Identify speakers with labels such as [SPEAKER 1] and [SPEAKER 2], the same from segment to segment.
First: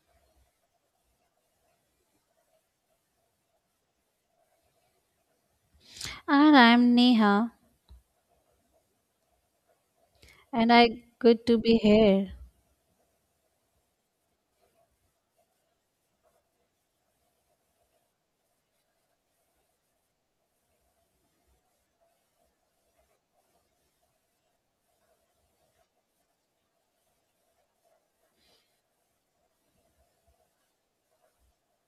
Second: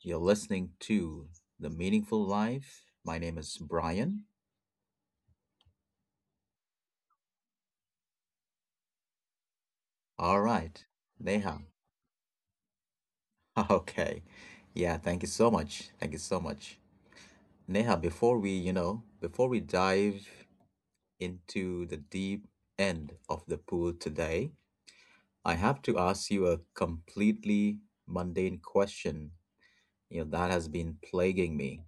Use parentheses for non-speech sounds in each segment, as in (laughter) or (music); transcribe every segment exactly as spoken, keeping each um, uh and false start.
[SPEAKER 1] You're listening to The Meaningful Life. My name is Brian.
[SPEAKER 2] And I'm Neha,
[SPEAKER 1] All
[SPEAKER 2] and
[SPEAKER 1] right.
[SPEAKER 2] I good to
[SPEAKER 1] Neha.
[SPEAKER 2] be here.
[SPEAKER 1] (laughs) Okay. Yeah, thank you so much. Thank you so much. Neha, before we, you know, before we dive into the deep end of the pool today, I have to ask you a completely mundane question, you know, that has been plaguing me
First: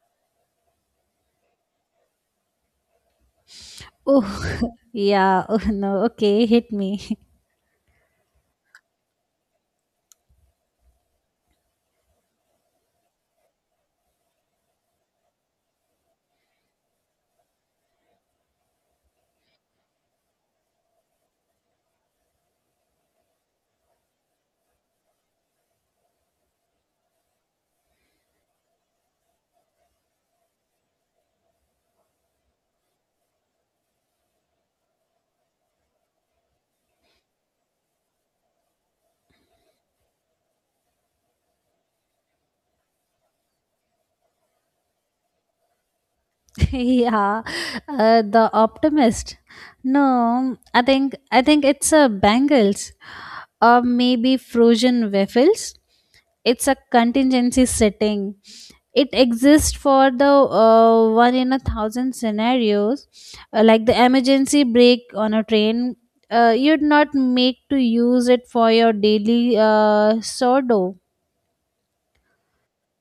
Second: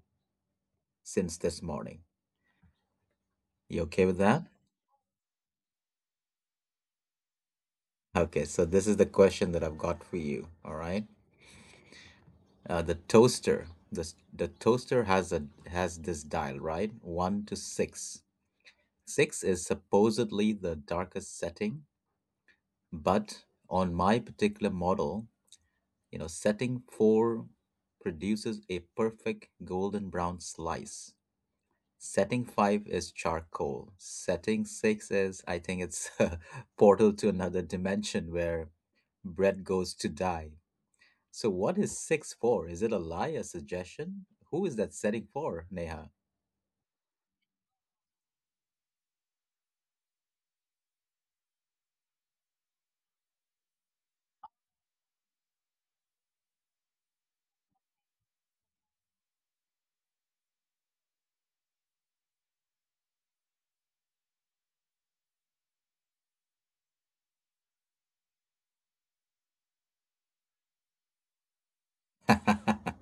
[SPEAKER 1] since this morning. You okay with
[SPEAKER 2] Oh,
[SPEAKER 1] that?
[SPEAKER 2] (laughs) yeah, oh no, okay, hit me.
[SPEAKER 1] Okay, so this is the question that I've got for you. All right, uh, the toaster, the the toaster has a has this dial, right? One to six. Six is supposedly the darkest setting, but on my particular model, you know, setting four produces a perfect golden brown slice. Setting five is charcoal. Setting six is, I think, it's (laughs) a portal to another dimension where bread goes to die. So what is six for? Is it a lie, a suggestion? Who is that setting for, Neha?
[SPEAKER 2] (laughs) Yeah, uh, the optimist. No, I think I think it's a Bengals, or maybe frozen waffles. It's a contingency setting. It exists for the uh, one in a thousand scenarios, uh, like the emergency brake on a train. Uh, you'd not make to use it for your daily uh, sourdough.
[SPEAKER 1] (laughs)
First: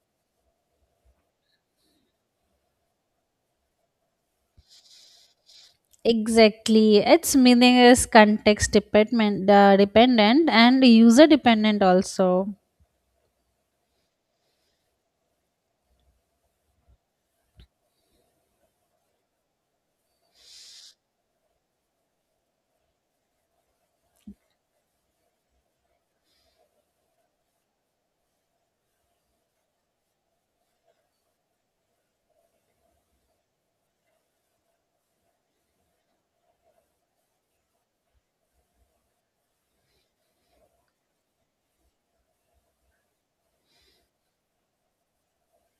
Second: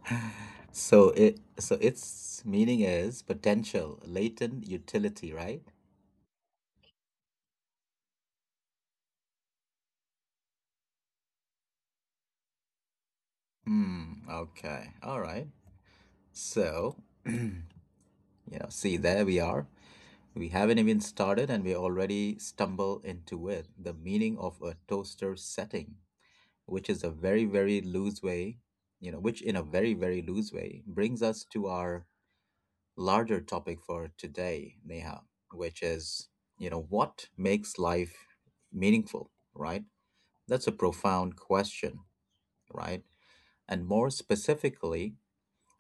[SPEAKER 1] So it so its meaning is potential, latent utility, right?
[SPEAKER 2] Exactly. Its meaning is context dependent, uh, dependent and user dependent also.
[SPEAKER 1] Hmm, okay. All right. So, (clears throat) you know, see there we are. We haven't even started and we already stumble into it. The meaning of a toaster setting, which is a very, very loose way, you know, which in a very, very loose way brings us to our larger topic for today, Neha, which is, you know, what makes life meaningful, right? That's a profound question, right? And more specifically,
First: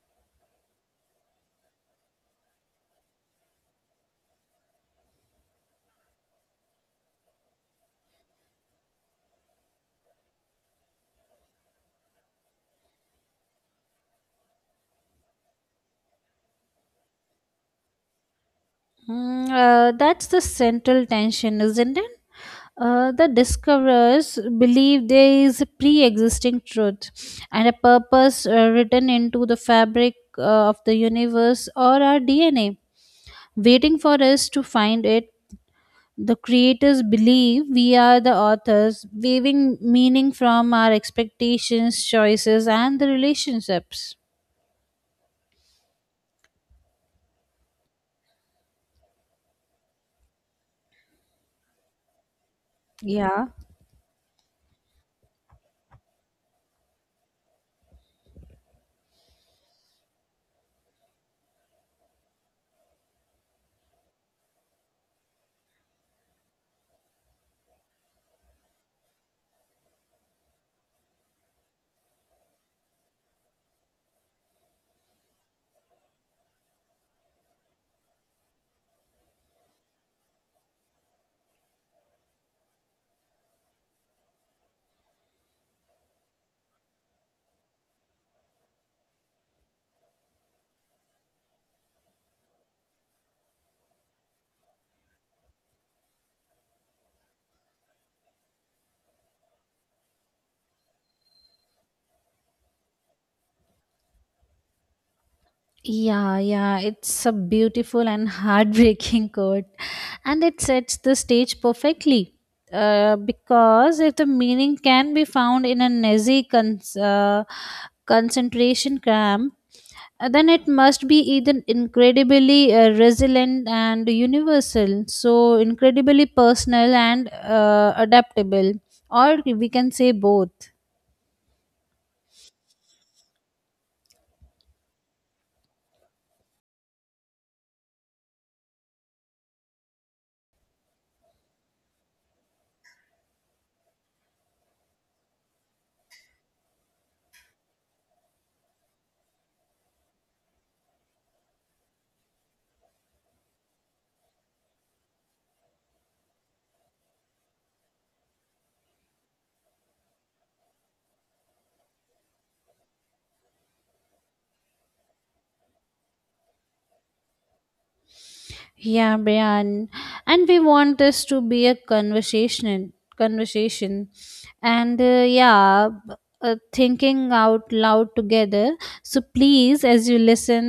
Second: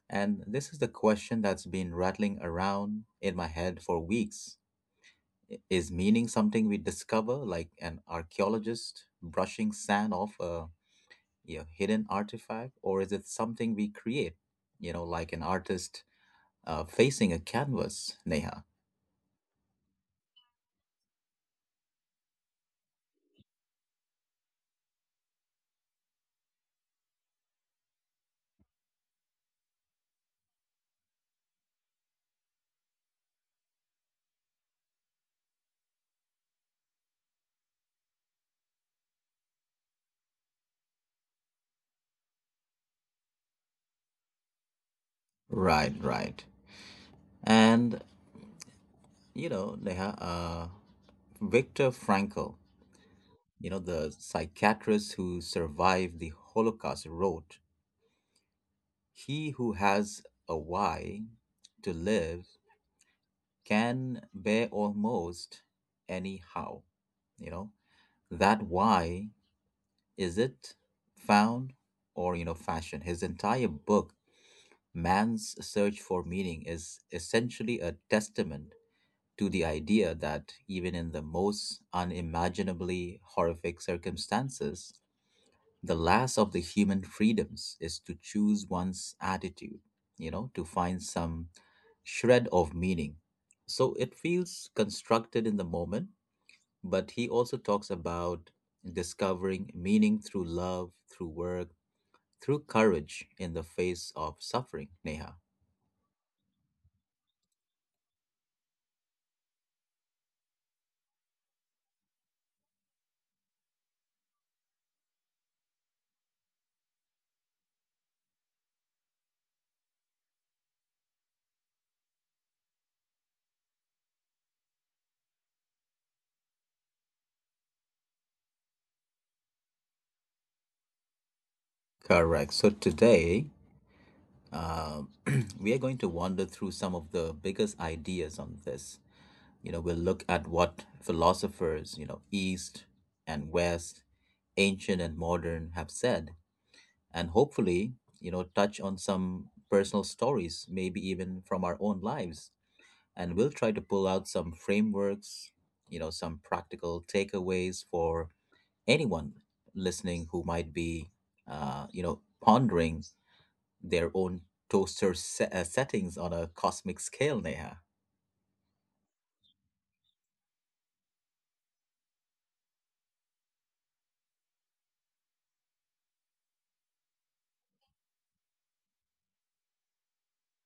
[SPEAKER 1] and this is the question that's been rattling around in my head for weeks. i- Is meaning something we discover, like an archaeologist brushing sand off a you know, hidden artifact, or is it something we create, you know, like an artist uh, facing a canvas, Neha.
[SPEAKER 2] Mm, uh, that's the central tension, isn't it? Uh, the discoverers believe there is a pre existing truth and a purpose uh, written into the fabric uh, of the universe or our D N A, waiting for us to find it. The creators believe we are the authors, weaving meaning from our expectations, choices, and the relationships.
[SPEAKER 1] Right, right. And, you know, Neha, uh, Viktor Frankl,
[SPEAKER 2] Yeah.
[SPEAKER 1] you know, the psychiatrist who survived the Holocaust, wrote, He who has a why to live can bear almost anyhow. You know, that why is it found or, you know, fashioned? His entire book Man's search for meaning is essentially a testament to the idea that even in the most unimaginably horrific circumstances, the last of the human freedoms is to choose one's attitude, you know, to find some shred of meaning. So it feels constructed in the moment, but he also talks about discovering meaning through love, through work, through courage in the face of suffering, Neha.
[SPEAKER 2] Yeah, yeah, it's a beautiful and heartbreaking (laughs) quote, and it sets the stage perfectly. Uh, because if the meaning can be found in a noisy cons- uh, concentration camp, uh, then it must be either incredibly uh, resilient and universal, so incredibly personal and uh, adaptable, or we can say both.
[SPEAKER 1] Correct. So today, uh, (clears throat) we are going to wander through some of the biggest ideas on this. You know, we'll look at what philosophers, you know, East and West, ancient and modern, have said and hopefully, you know, touch on some personal stories, maybe even from our own lives. And we'll try to pull out some frameworks, you know, some practical takeaways for anyone listening who might be, uh, you know, pondering their own toaster se- uh, settings on a cosmic scale, Neha.
[SPEAKER 2] Yeah, Brian, and we want this to be a conversation, conversation, and uh, yeah. b- Uh, Thinking out loud together. So, please, as you listen,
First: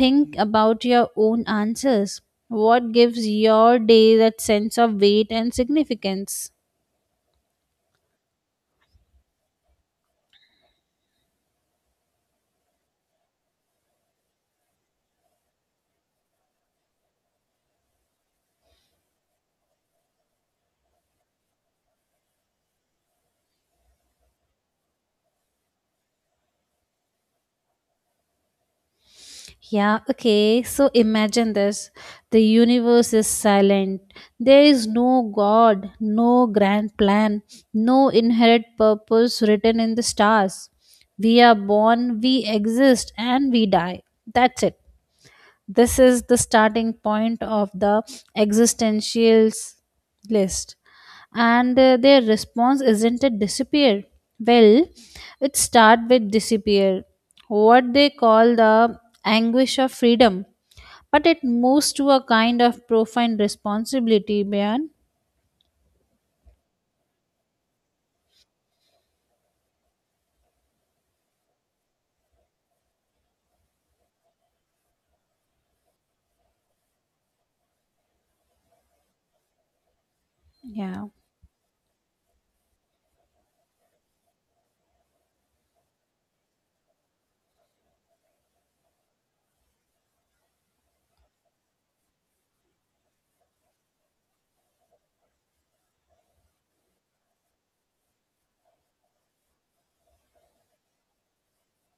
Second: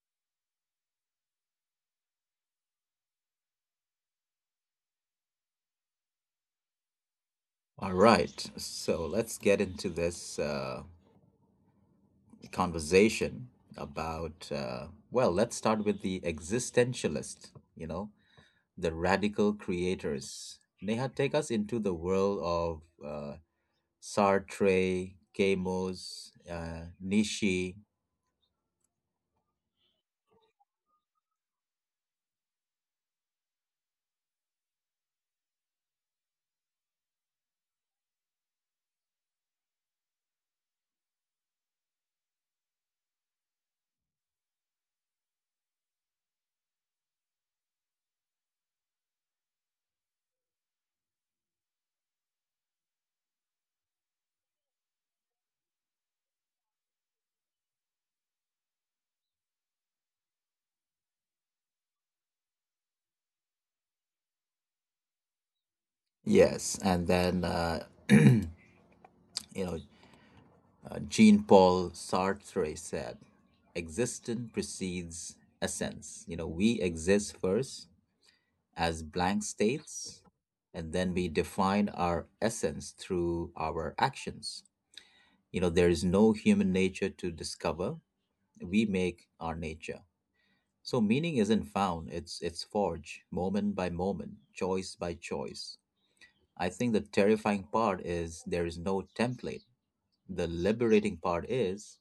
[SPEAKER 2] think about your own answers. What gives your day that sense of weight and significance?
[SPEAKER 1] All right, so let's get into this uh, conversation about, uh, well, let's start with the existentialist, you know, the radical creators. Neha, take us into the world of uh, Sartre, Camus, uh, Nishi.
[SPEAKER 2] Yeah, okay. So imagine this. The universe is silent. There is no God, no grand plan, no inherent purpose written in the stars. We are born, we exist, and we die. That's it. This is the starting point of the existentials list. And uh, their response isn't it disappear. Well, it start with disappear, what they call the anguish of freedom. But it moves to a kind of profound responsibility, Beyond.
[SPEAKER 1] Yes, and then, uh, you know, uh, Jean Paul Sartre said, existence precedes essence. You know, we exist first as blank states, and
[SPEAKER 2] Yeah.
[SPEAKER 1] then we define our essence through our actions. You know, there is no human nature to discover, we make our nature. So meaning isn't found, it's it's forged moment by moment, choice by choice. I think the terrifying part is there is no template. The liberating part is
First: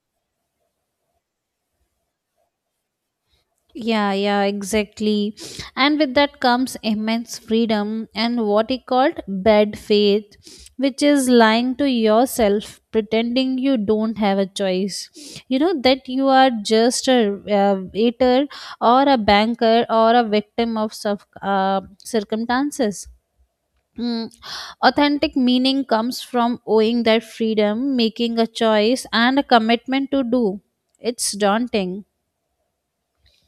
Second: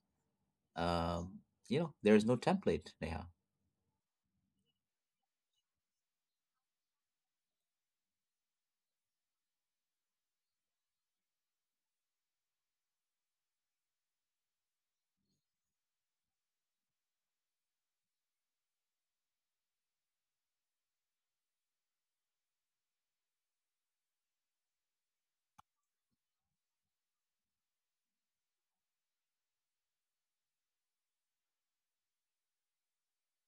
[SPEAKER 1] um, you know, there is no template, Neha.
[SPEAKER 2] Yeah, yeah, exactly. And with that comes immense freedom and what he called bad faith, which is lying to yourself, pretending you don't have a choice. You know, that you are just a uh, waiter or a banker or a victim of circ- uh, circumstances. Mm. Authentic meaning comes from owing that freedom, making a choice, and a commitment to do. It's daunting.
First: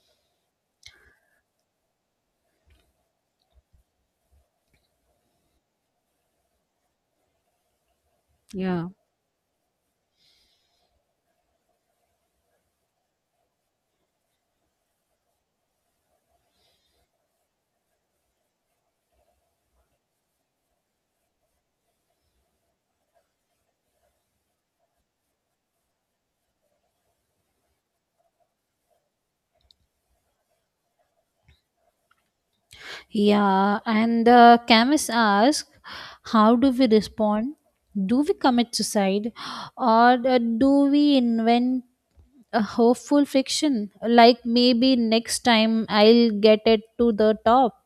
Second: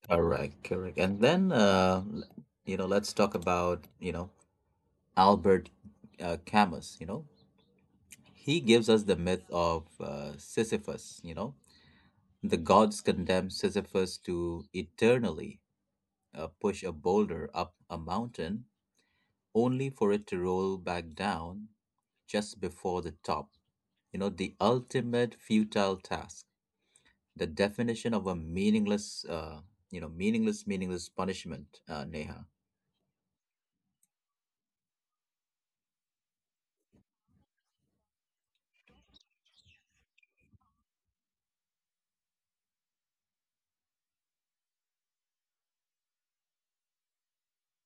[SPEAKER 1] Correct, correct. And then uh, l- you know, let's talk about, you know, Albert uh, Camus, you know. He
[SPEAKER 2] Yeah.
[SPEAKER 1] gives us the myth of uh, Sisyphus, you know. The gods condemn Sisyphus to eternally uh, push a boulder up a mountain only for it to roll back down just before the top. You know, the ultimate futile task, the definition of a meaningless, uh, you know, meaningless, meaningless punishment, uh, Neha.
[SPEAKER 2] Yeah, and the chemist asks, how do we respond? Do we commit suicide or uh, do we invent a hopeful fiction? Like maybe next time I'll get it to the top.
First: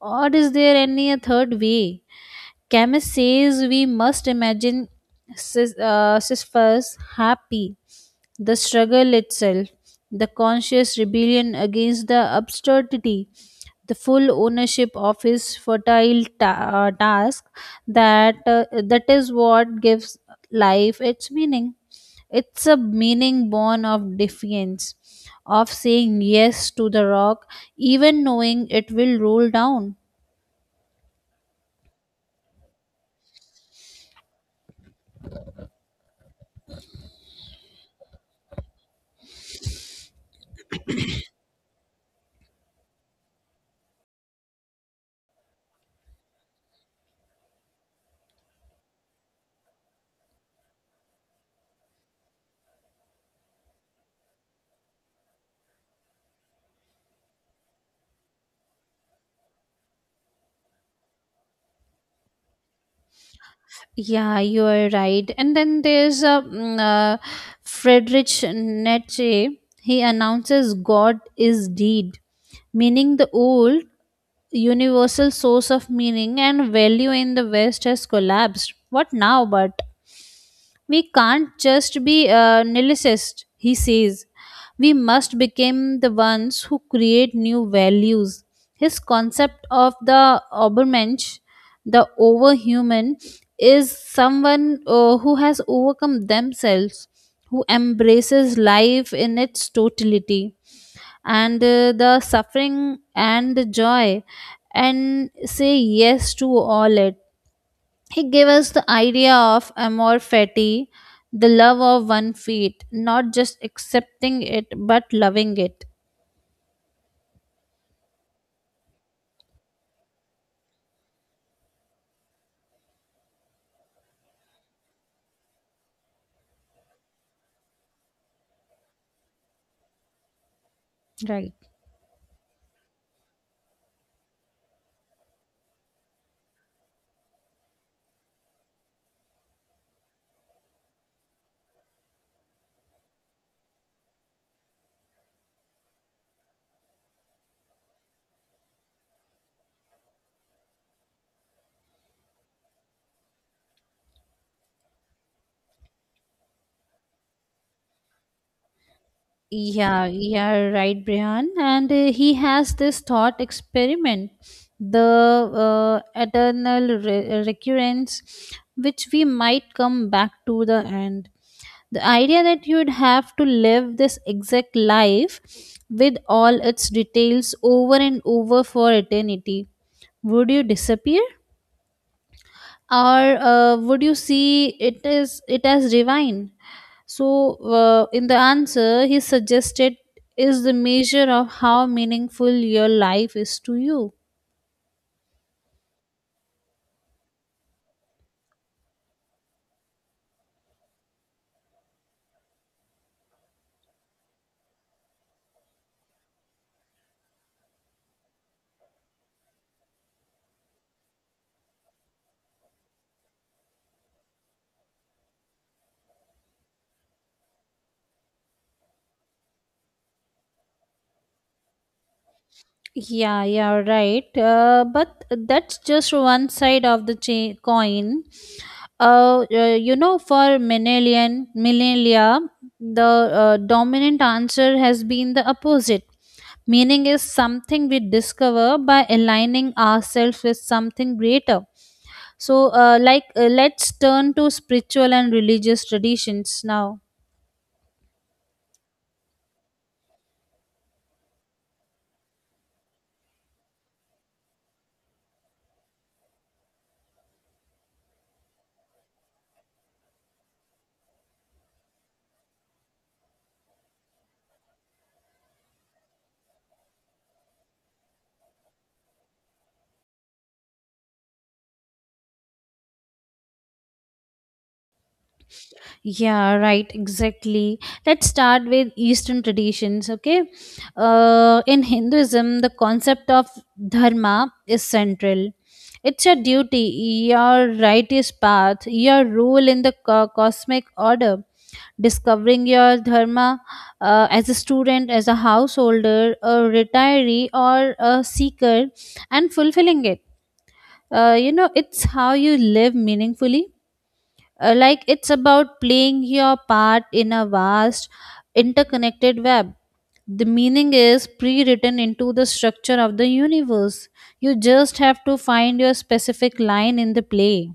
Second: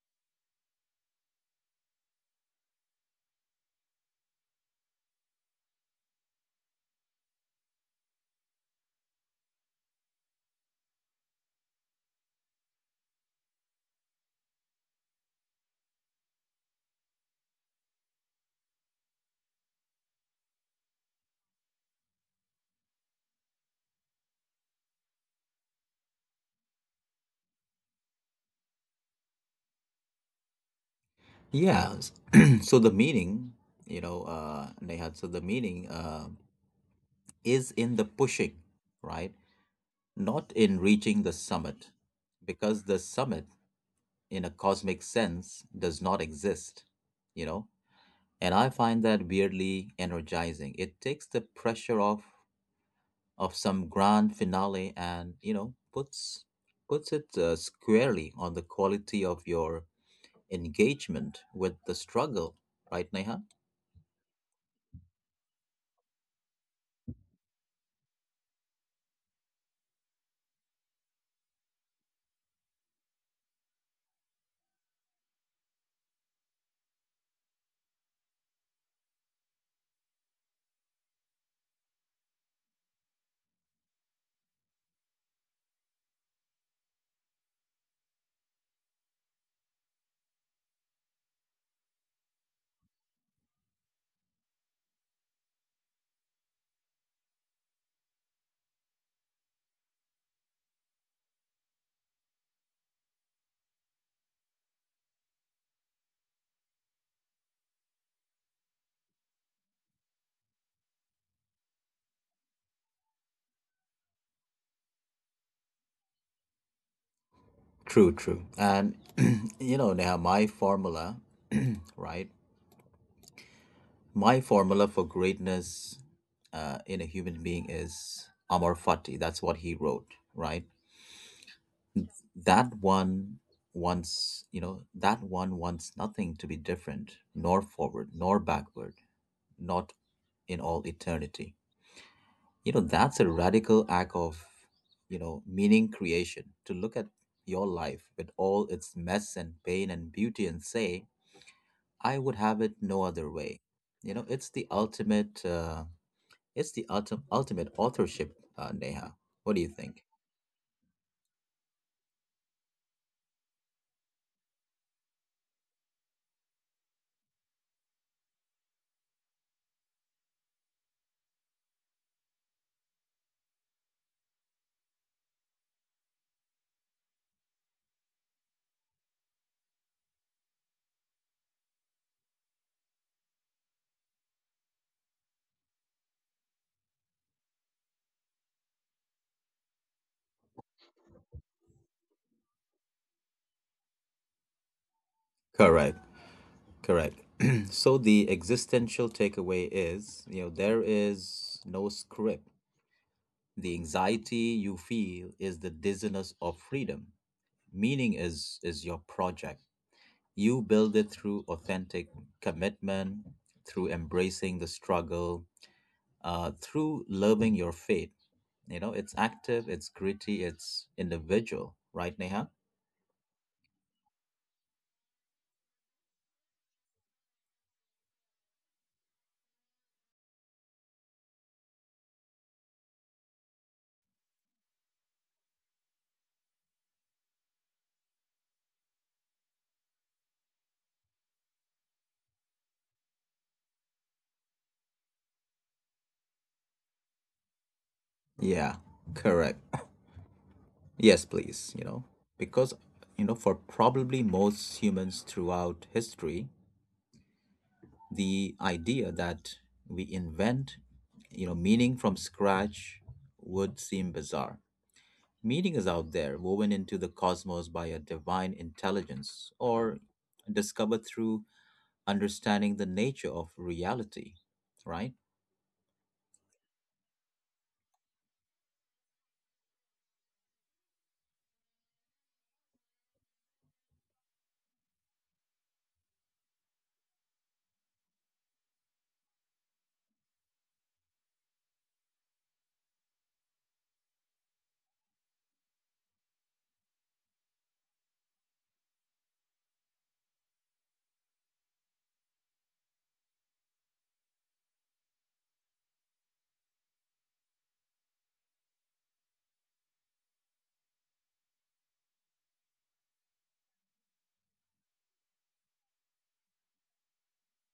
[SPEAKER 2] Or is there any a third way? Camus says we must imagine Sis- uh, Sisyphus happy, the struggle itself, the conscious rebellion against the absurdity, the full ownership of his fertile ta- uh, task, that uh, that is what gives life its meaning. It's a meaning born of defiance, of saying yes to the rock, even knowing it will roll down.
[SPEAKER 1] Yeah. s- (clears throat) so the meaning, you know, uh, Neha, so the meaning uh, is in the pushing, right? Not in reaching the summit, because the summit, in a cosmic sense, does not exist, you know. And I find that weirdly energizing. It takes the pressure off of some grand finale and, you know, puts puts it uh, squarely on the quality of your engagement with the struggle, right, Neha?
[SPEAKER 2] Yeah, you are right. And then there's a mm, uh, Friedrich Nietzsche. He announces God is deed, meaning the old universal source of meaning and value in the West has collapsed. What now? But we can't just be uh, nihilists, he says. We must become the ones who create new values. His concept of the Obermensch, the overhuman, is someone uh, who has overcome themselves, who embraces life in its totality and uh, the suffering and the joy, and say yes to all it. He gave us the idea of amor fati, the love of one feet, not just accepting it but loving it.
[SPEAKER 1] True, true. And (clears throat) you know, Neha, my formula, (clears throat) right? My formula for greatness uh, in a human being is Amor Fati. That's what he wrote, right?
[SPEAKER 2] Right.
[SPEAKER 1] That one wants, you know, that one wants nothing to be different, nor forward, nor backward, not in all eternity. You know, that's a radical act of, you know, meaning creation to look at your life with all its mess and pain and beauty and say, I would have it no other way. You know, it's the ultimate. Uh, It's the ultim- ultimate authorship, uh, Neha. What do you think?
[SPEAKER 2] Yeah, yeah, right, Brian. And uh, he has this thought experiment, the uh, eternal re- recurrence, which we might come back to the end. The idea that you'd have to live this exact life with all its details over and over for eternity. Would you disappear? Or uh, would you see it is it as divine? So uh, in the answer he suggested is the measure of how meaningful your life is to you.
[SPEAKER 1] Correct, correct. (clears throat) so the existential takeaway is, you know, there is no script. The anxiety you feel is the dizziness of freedom. Meaning is is your project. You build it through authentic commitment, through embracing the struggle, uh, through loving your fate. You know, it's active, it's gritty, it's individual, right, Neha?
[SPEAKER 2] Yeah, yeah, right, uh, but that's just one side of the cha- coin. Uh, uh, you know for millennial millennia, the uh, dominant answer has been the opposite. Meaning is something we discover by aligning ourselves with something greater. So, uh, like, uh, let's turn to spiritual and religious traditions now.
[SPEAKER 1] Yeah, correct. Yes, please, you know, because, you know, for probably most humans throughout history, the idea that we invent, you know, meaning from scratch would seem bizarre. Meaning is out there, woven into the cosmos by a divine intelligence or discovered through understanding the nature of reality, right?
[SPEAKER 2] Yeah, right, exactly. Let's start with Eastern traditions, okay? Uh, in Hinduism, the concept of dharma is central. It's your duty, your righteous path, your role in the co- cosmic order. Discovering your dharma, uh, as a student, as a householder, a retiree, or a seeker, and fulfilling it uh, you know it's how you live meaningfully. Uh, like, it's about playing your part in a vast interconnected web. The meaning is pre-written into the structure of the universe. You just have to find your specific line in the play.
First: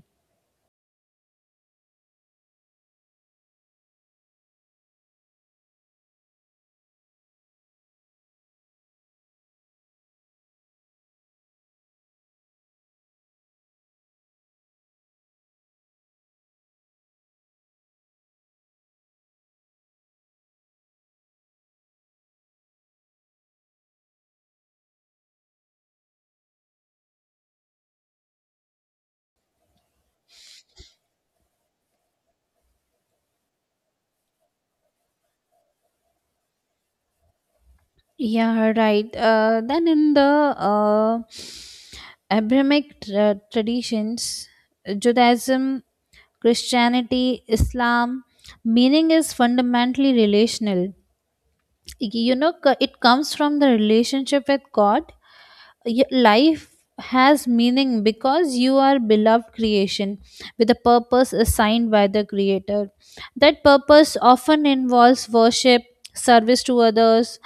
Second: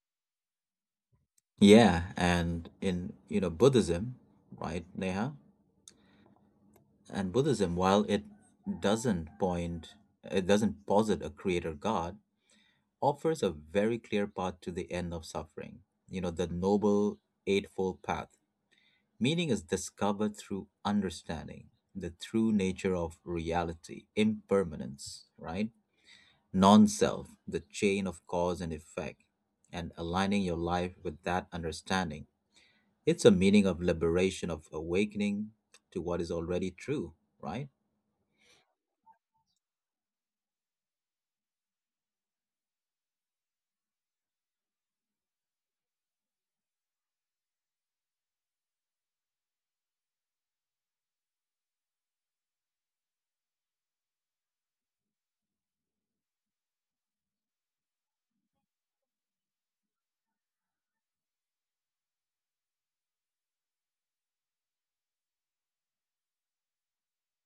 [SPEAKER 1] Yeah, and in, you know, Buddhism, right, Neha? And Buddhism, while it doesn't point, it doesn't posit a creator god, offers a very clear path to the end of suffering. You know, the noble eightfold path. Meaning is discovered through understanding the true nature of reality, impermanence, right? Non self, the chain of cause and effect, and aligning your life with that understanding. It's a meaning of liberation, of awakening to what is already true, right?
[SPEAKER 2] Yeah, right. Uh, then in the uh, Abrahamic tra- traditions, Judaism, Christianity, Islam, meaning is fundamentally relational. You know c- it comes from the relationship with God. Y- life has meaning because you are beloved creation with a purpose assigned by the creator. That purpose often involves worship, service to others,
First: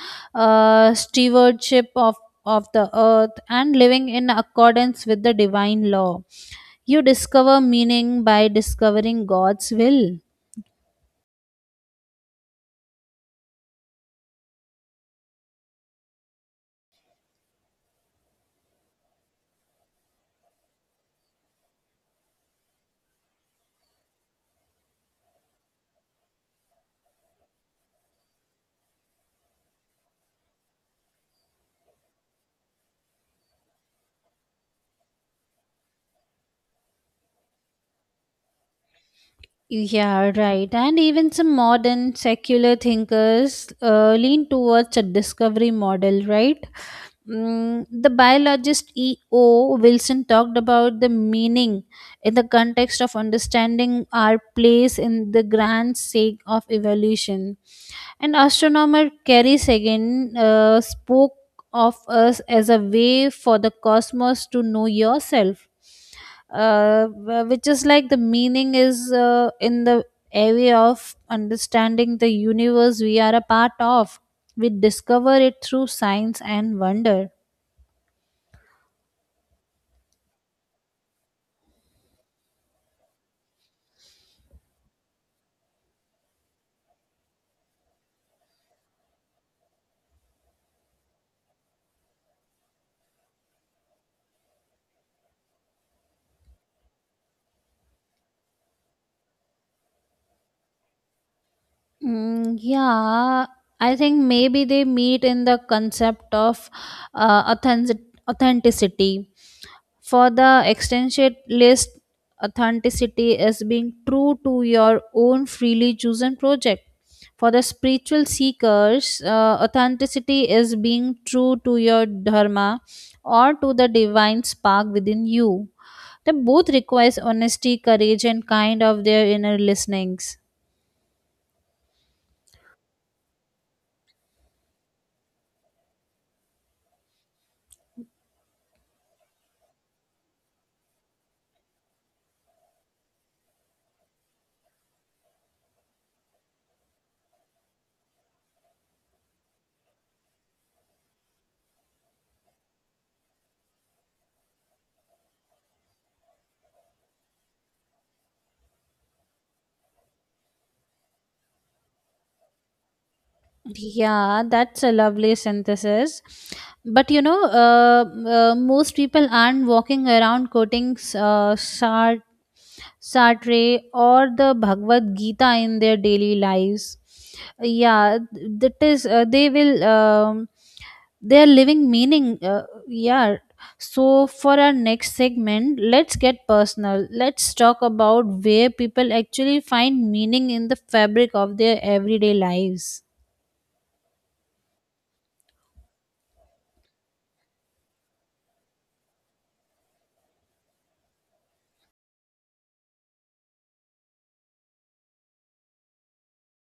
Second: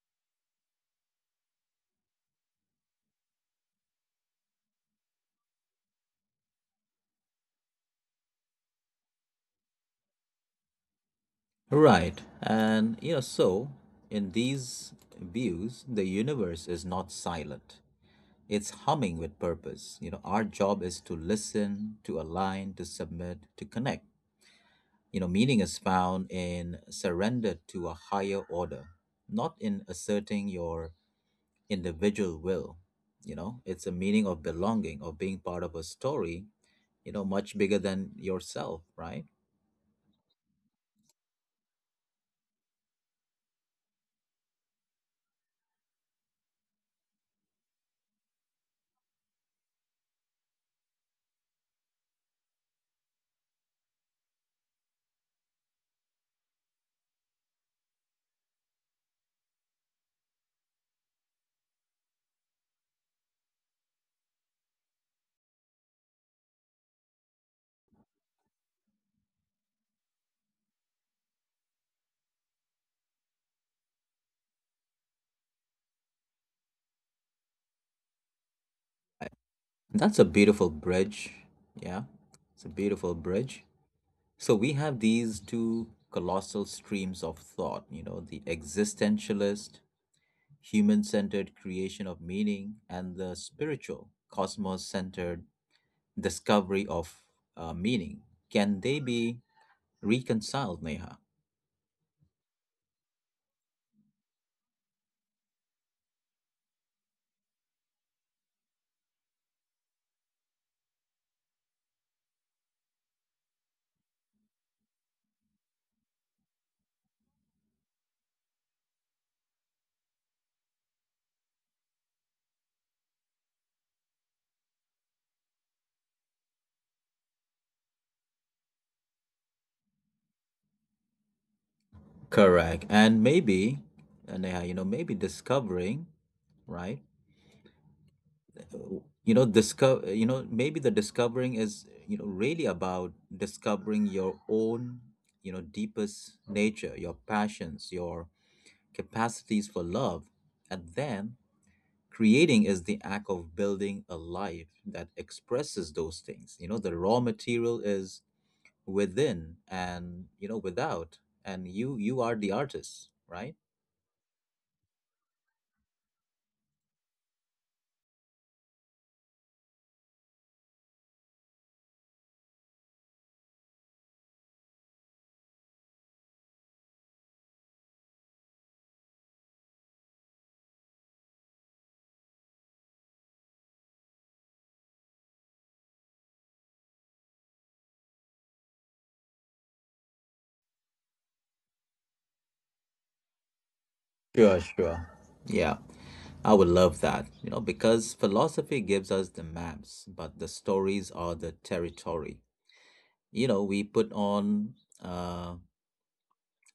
[SPEAKER 2] uh, stewardship of of the earth, and living in accordance with the divine law. You discover meaning by discovering God's will.
[SPEAKER 1] Right. And you know, so in these views, the universe is not silent. It's humming with purpose. You know, our job is to listen, to align, to submit, to connect. You know, meaning is found in surrender to a higher order, not in asserting your individual will. You know, it's a meaning of belonging, of being part of a story, you know, much bigger than yourself, right?
[SPEAKER 2] Yeah, right. And even some modern secular thinkers uh, lean towards a discovery model, right? Mm, the biologist E O. Wilson talked about the meaning in the context of understanding our place in the grand sake of evolution. And astronomer Carrie Sagan uh, spoke of us as a way for the cosmos to know yourself, uh, wh- which is like the meaning is uh, in the area of understanding the universe we are a part of. We discover it through science and wonder.
[SPEAKER 1] That's a beautiful bridge. Yeah, it's a beautiful bridge. So we have these two colossal streams of thought, you know, the existentialist, human centered creation of meaning, and the spiritual, cosmos centered discovery of uh, meaning. Can they be reconciled, Neha?
[SPEAKER 2] Mm, yeah, I think maybe they meet in the concept of uh, authentic- authenticity. For the extension list, authenticity is being true to your own freely chosen project. For the spiritual seekers, uh, authenticity is being true to your dharma or to the divine spark within you. They both requires honesty, courage, and kind of their inner listenings.
[SPEAKER 1] Correct. And maybe, uh, Neha, you know, maybe discovering, right? you know discover you know maybe the discovering is you know really about discovering your own you know deepest nature your passions your capacities for love and then creating is the act of building a life that expresses those things you know the raw material is within and you know without and you you are the artist right.
[SPEAKER 2] Yeah, that's a lovely synthesis. But you know, uh, uh, most people aren't walking around quoting uh, Sart- Sartre or the Bhagavad Gita in their daily lives. Yeah, th- that is, uh, they will, um, they are living meaning. Uh, yeah. So, for our next segment, let's get personal. Let's talk about where people actually find meaning in the fabric of their everyday lives.
[SPEAKER 1] Sure, sure. Yeah, I would love that, you know, because philosophy gives us the maps, but the stories are the territory. You know, we put on, uh,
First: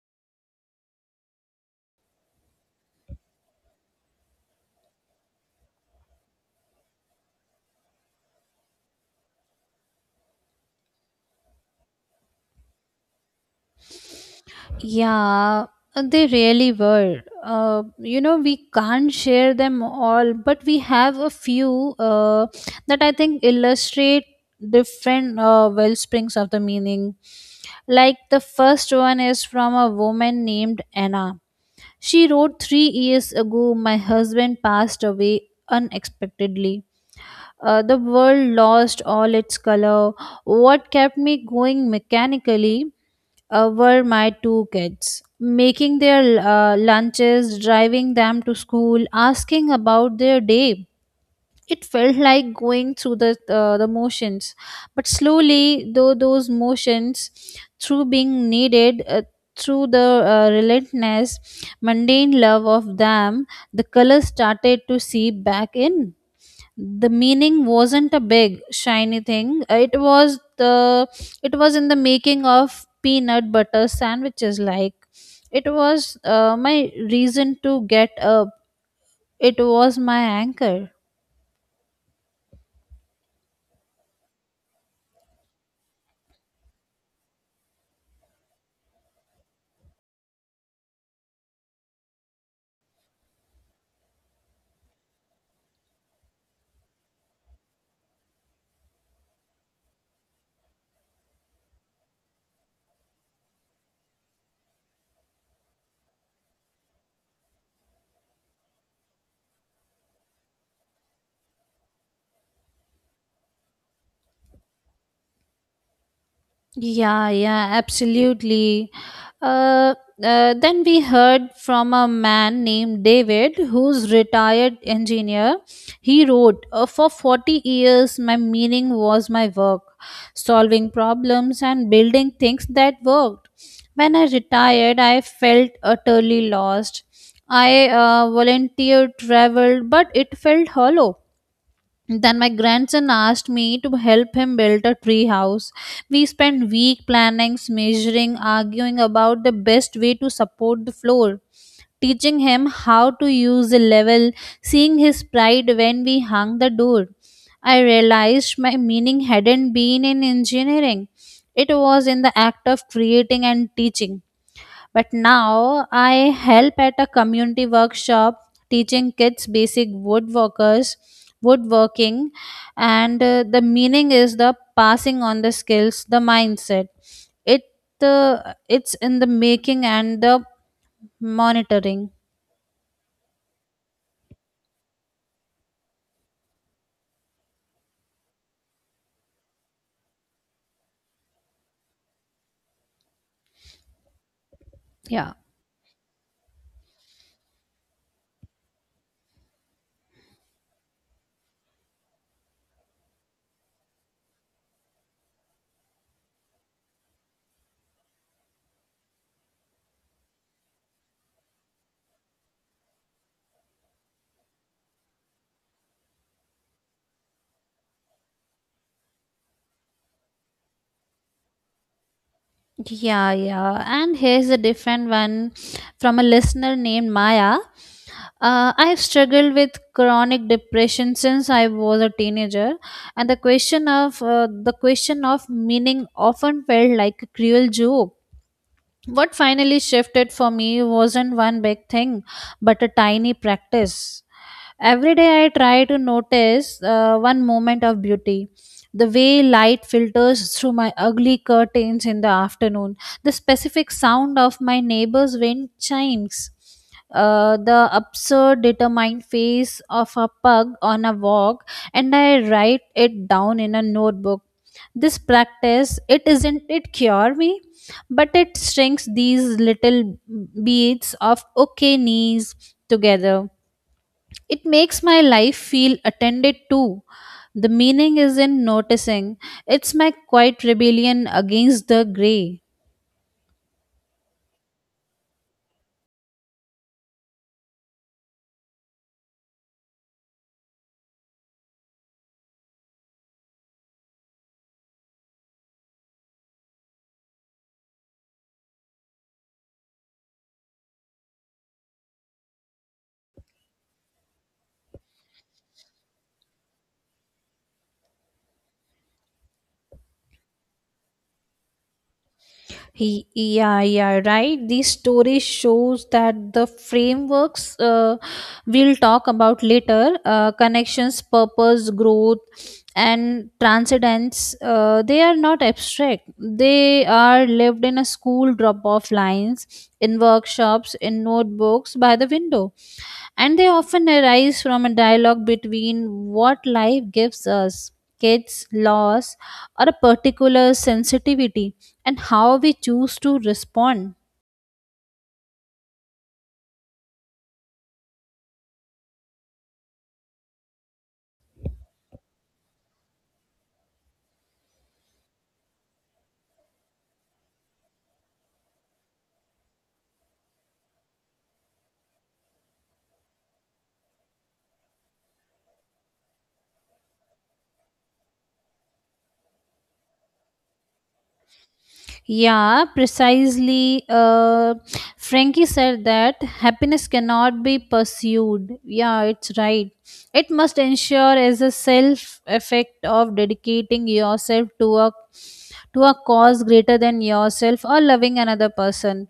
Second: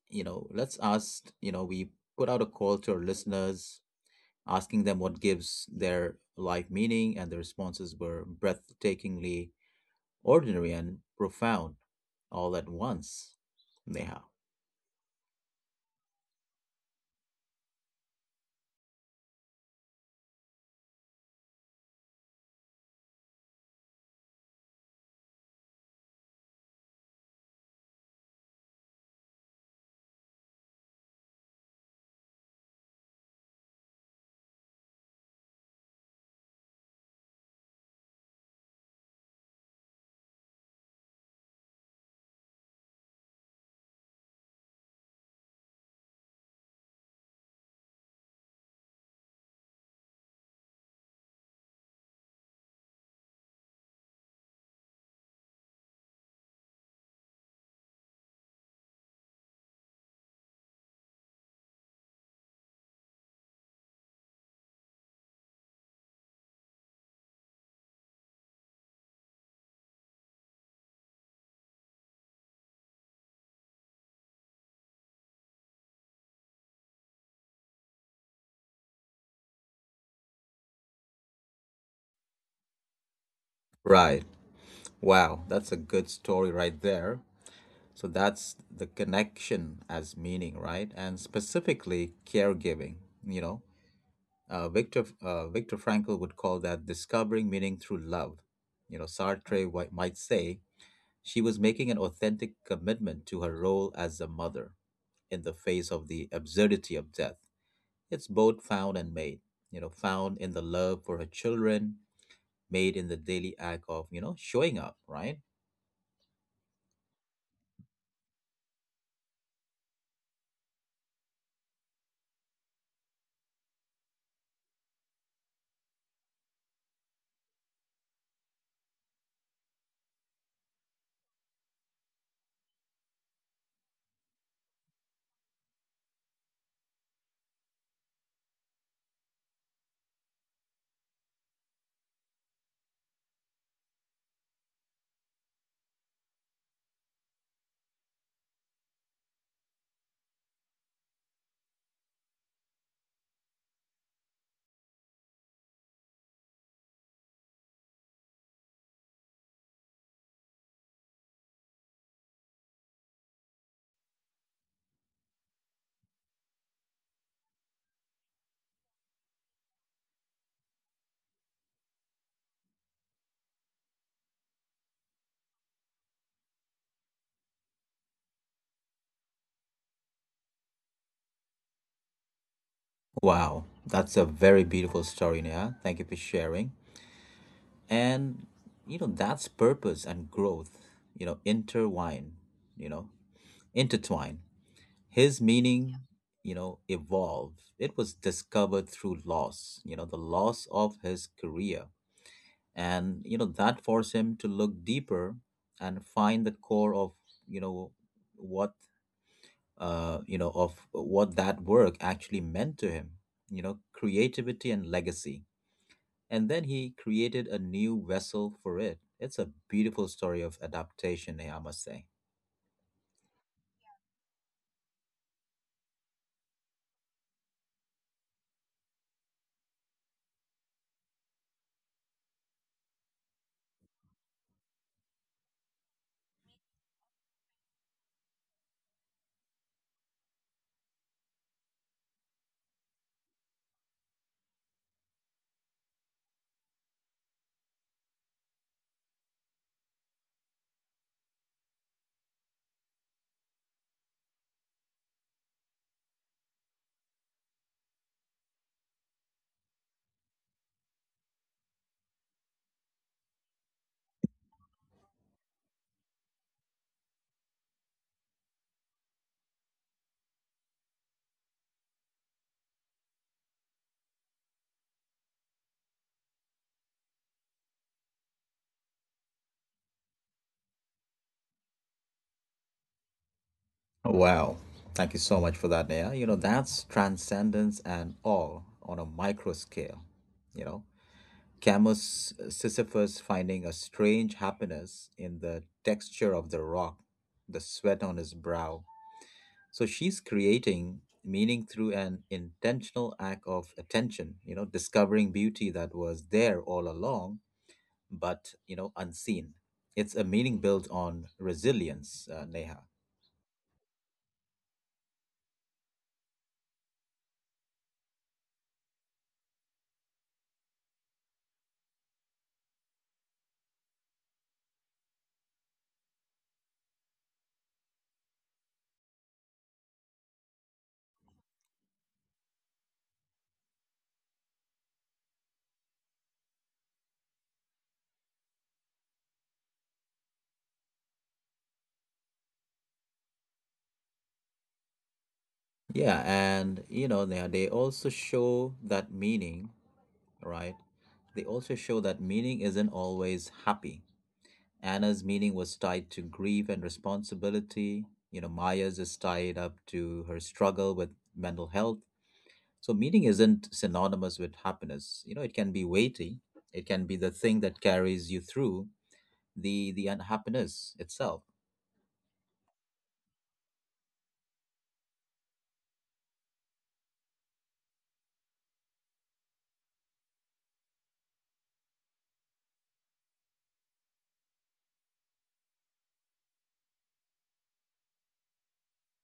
[SPEAKER 1] you know, let's ask, you know, we put out a call to our listeners, asking them what gives their life meaning, and the responses were breathtakingly ordinary and profound all at once. Neha.
[SPEAKER 2] Yeah, they really were. Uh, you know, we can't share them all, but we have a few uh, that I think illustrate different uh, well springs of the meaning. Like the first one is from a woman named Anna. She wrote three years ago, my husband passed away unexpectedly. Uh, the world lost all its color. What kept me going mechanically uh, were my two kids. Making their uh, lunches, driving them to school, asking about their day. It felt like going through the, uh, the motions. But slowly, though those motions, through being needed, uh, through the uh, relentless, mundane love of them, the colors started to seep back in. The meaning wasn't a big shiny thing. It was the it was in the making of peanut butter sandwiches. Like, it was uh, my reason to get up. It was my anchor.
[SPEAKER 1] Right. Wow. That's a good story right there. So that's the connection as meaning, right? And specifically caregiving, you know. Uh, Victor uh, Victor Frankl would call that discovering meaning through love. You know, Sartre wi- might say she was making an authentic commitment to her role as a mother in the face of the absurdity of death. It's both found and made, you know, found in the love for her children, made in the daily act of, you know, showing up, right?
[SPEAKER 2] Yeah, yeah, absolutely. Uh, uh, then we heard from a man named David, who's retired engineer. He wrote, uh, "For forty years, my meaning was my work, solving problems and building things that worked. When I retired, I felt utterly lost. I uh, volunteered, traveled, but it felt hollow. Then my grandson asked me to help him build a tree house. We spent week planning, measuring, arguing about the best way to support the floor, teaching him how to use the level, seeing his pride when we hung the door. I realized my meaning hadn't been in engineering. It was in the act of creating and teaching. But now I help at a community workshop teaching kids basic woodworkers, woodworking, and uh, the meaning is the passing on the skills, the mindset. It uh, it's in the making and the monitoring.
[SPEAKER 1] Wow, that's a very beautiful story, Neha. Thank you for sharing. And, you know, that's purpose and growth, you know, intertwine, you know, intertwine.
[SPEAKER 2] Yeah.
[SPEAKER 1] His Yeah. meaning, you know, evolved. It was discovered through loss, you know, the loss of his career. And, you know, that forced him to look deeper and find the core of, you know, what, uh, you know, of what that work actually meant to him, you know, creativity and legacy and then he created a new vessel for it. It's a beautiful story of adaptation, Neha, I must say.
[SPEAKER 2] Yeah, yeah. And here's a different one from a listener named Maya. Uh, I've struggled with chronic depression since I was a teenager, and the question of uh, the question of meaning often felt like a cruel joke. What finally shifted for me wasn't one big thing, but a tiny practice. Every day I try to notice uh, one moment of beauty. The way light filters through my ugly curtains in the afternoon, the specific sound of my neighbor's wind chimes, uh, the absurd, determined face of a pug on a walk, and I write it down in a notebook. This practice, it isn't it cure me, but it strings these little beads of okay knees together. It makes my life feel attended to. The meaning is in noticing. It's my quiet rebellion against the gray.
[SPEAKER 1] Wow. Thank you so much for that, Neha. You know, that's transcendence and all on a micro scale. You know, Camus Sisyphus finding a strange happiness in the texture of the rock, the sweat on his brow. So she's creating meaning through an intentional act of attention, you know, discovering beauty that was there all along but you know unseen. It's a meaning built on resilience, uh, Neha.
[SPEAKER 2] He, yeah, yeah, right. These stories shows that the frameworks uh, we'll talk about later, uh, connections, purpose, growth, and transcendence. Uh, they are not abstract. They are lived in a school drop-off lines, in workshops, in notebooks by the window, and they often arise from a dialogue between what life gives us, kids, loss, or a particular sensitivity, and how we choose to respond.
[SPEAKER 1] Yeah, and you know, Neha, they also show that meaning, right? They also show that meaning isn't always happy. Anna's meaning was tied to grief and responsibility. You know, Maya's is tied up to her struggle with mental health. So, meaning isn't synonymous with happiness. You know, it can be weighty, it can be the thing that carries you through the the unhappiness itself.
[SPEAKER 2] Yeah, precisely. Uh, Frankie said that happiness cannot be pursued. Yeah, it's right. It must ensure as a self effect of dedicating yourself to a to a cause greater than yourself or loving another person.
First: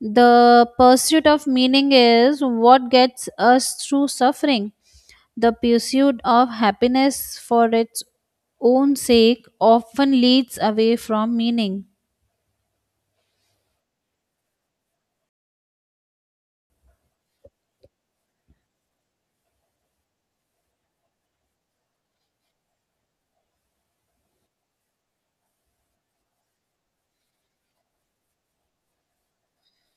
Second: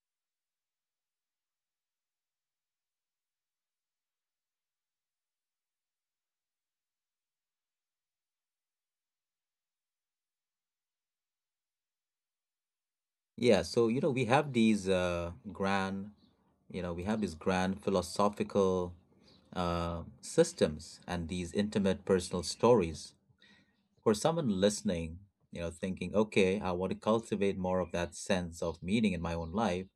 [SPEAKER 2] The pursuit of meaning is what gets us through suffering. The pursuit of happiness for its own sake often leads away from meaning.
[SPEAKER 1] Yeah, so you know we have these uh, grand, you know, we have these grand philosophical uh, systems and these intimate personal stories for someone listening. You know, thinking, okay, I want to cultivate more of that sense of meaning in my own life.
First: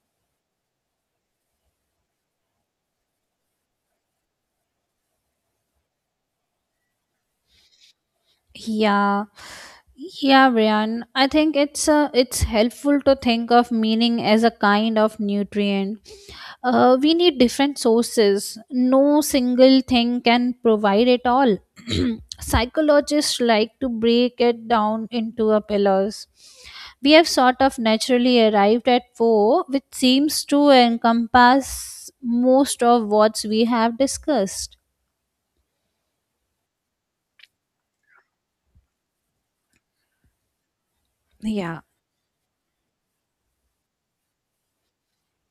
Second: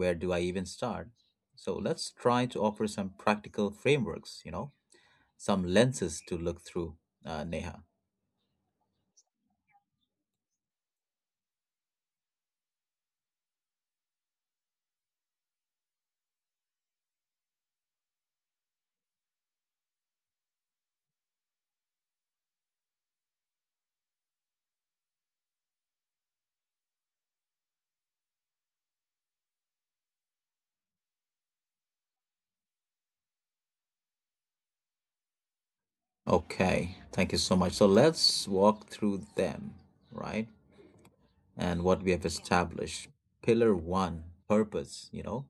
[SPEAKER 1] Where do I even start? So let's try to offer some practical frameworks, you know, some lenses to look through, uh, Neha.
[SPEAKER 2] Yeah. Yeah, Brian. I think it's uh, it's helpful to think of meaning as a kind of nutrient. Uh, we need different sources. No single thing can provide it all. (clears throat) Psychologists like to break it down into a pillars. We have sort of naturally arrived at four, which seems to encompass most of what we have discussed.
[SPEAKER 1] Okay, thank you so much. So let's walk through them, right?
[SPEAKER 2] Yeah.
[SPEAKER 1] And what we have established. Pillar one, purpose, you know,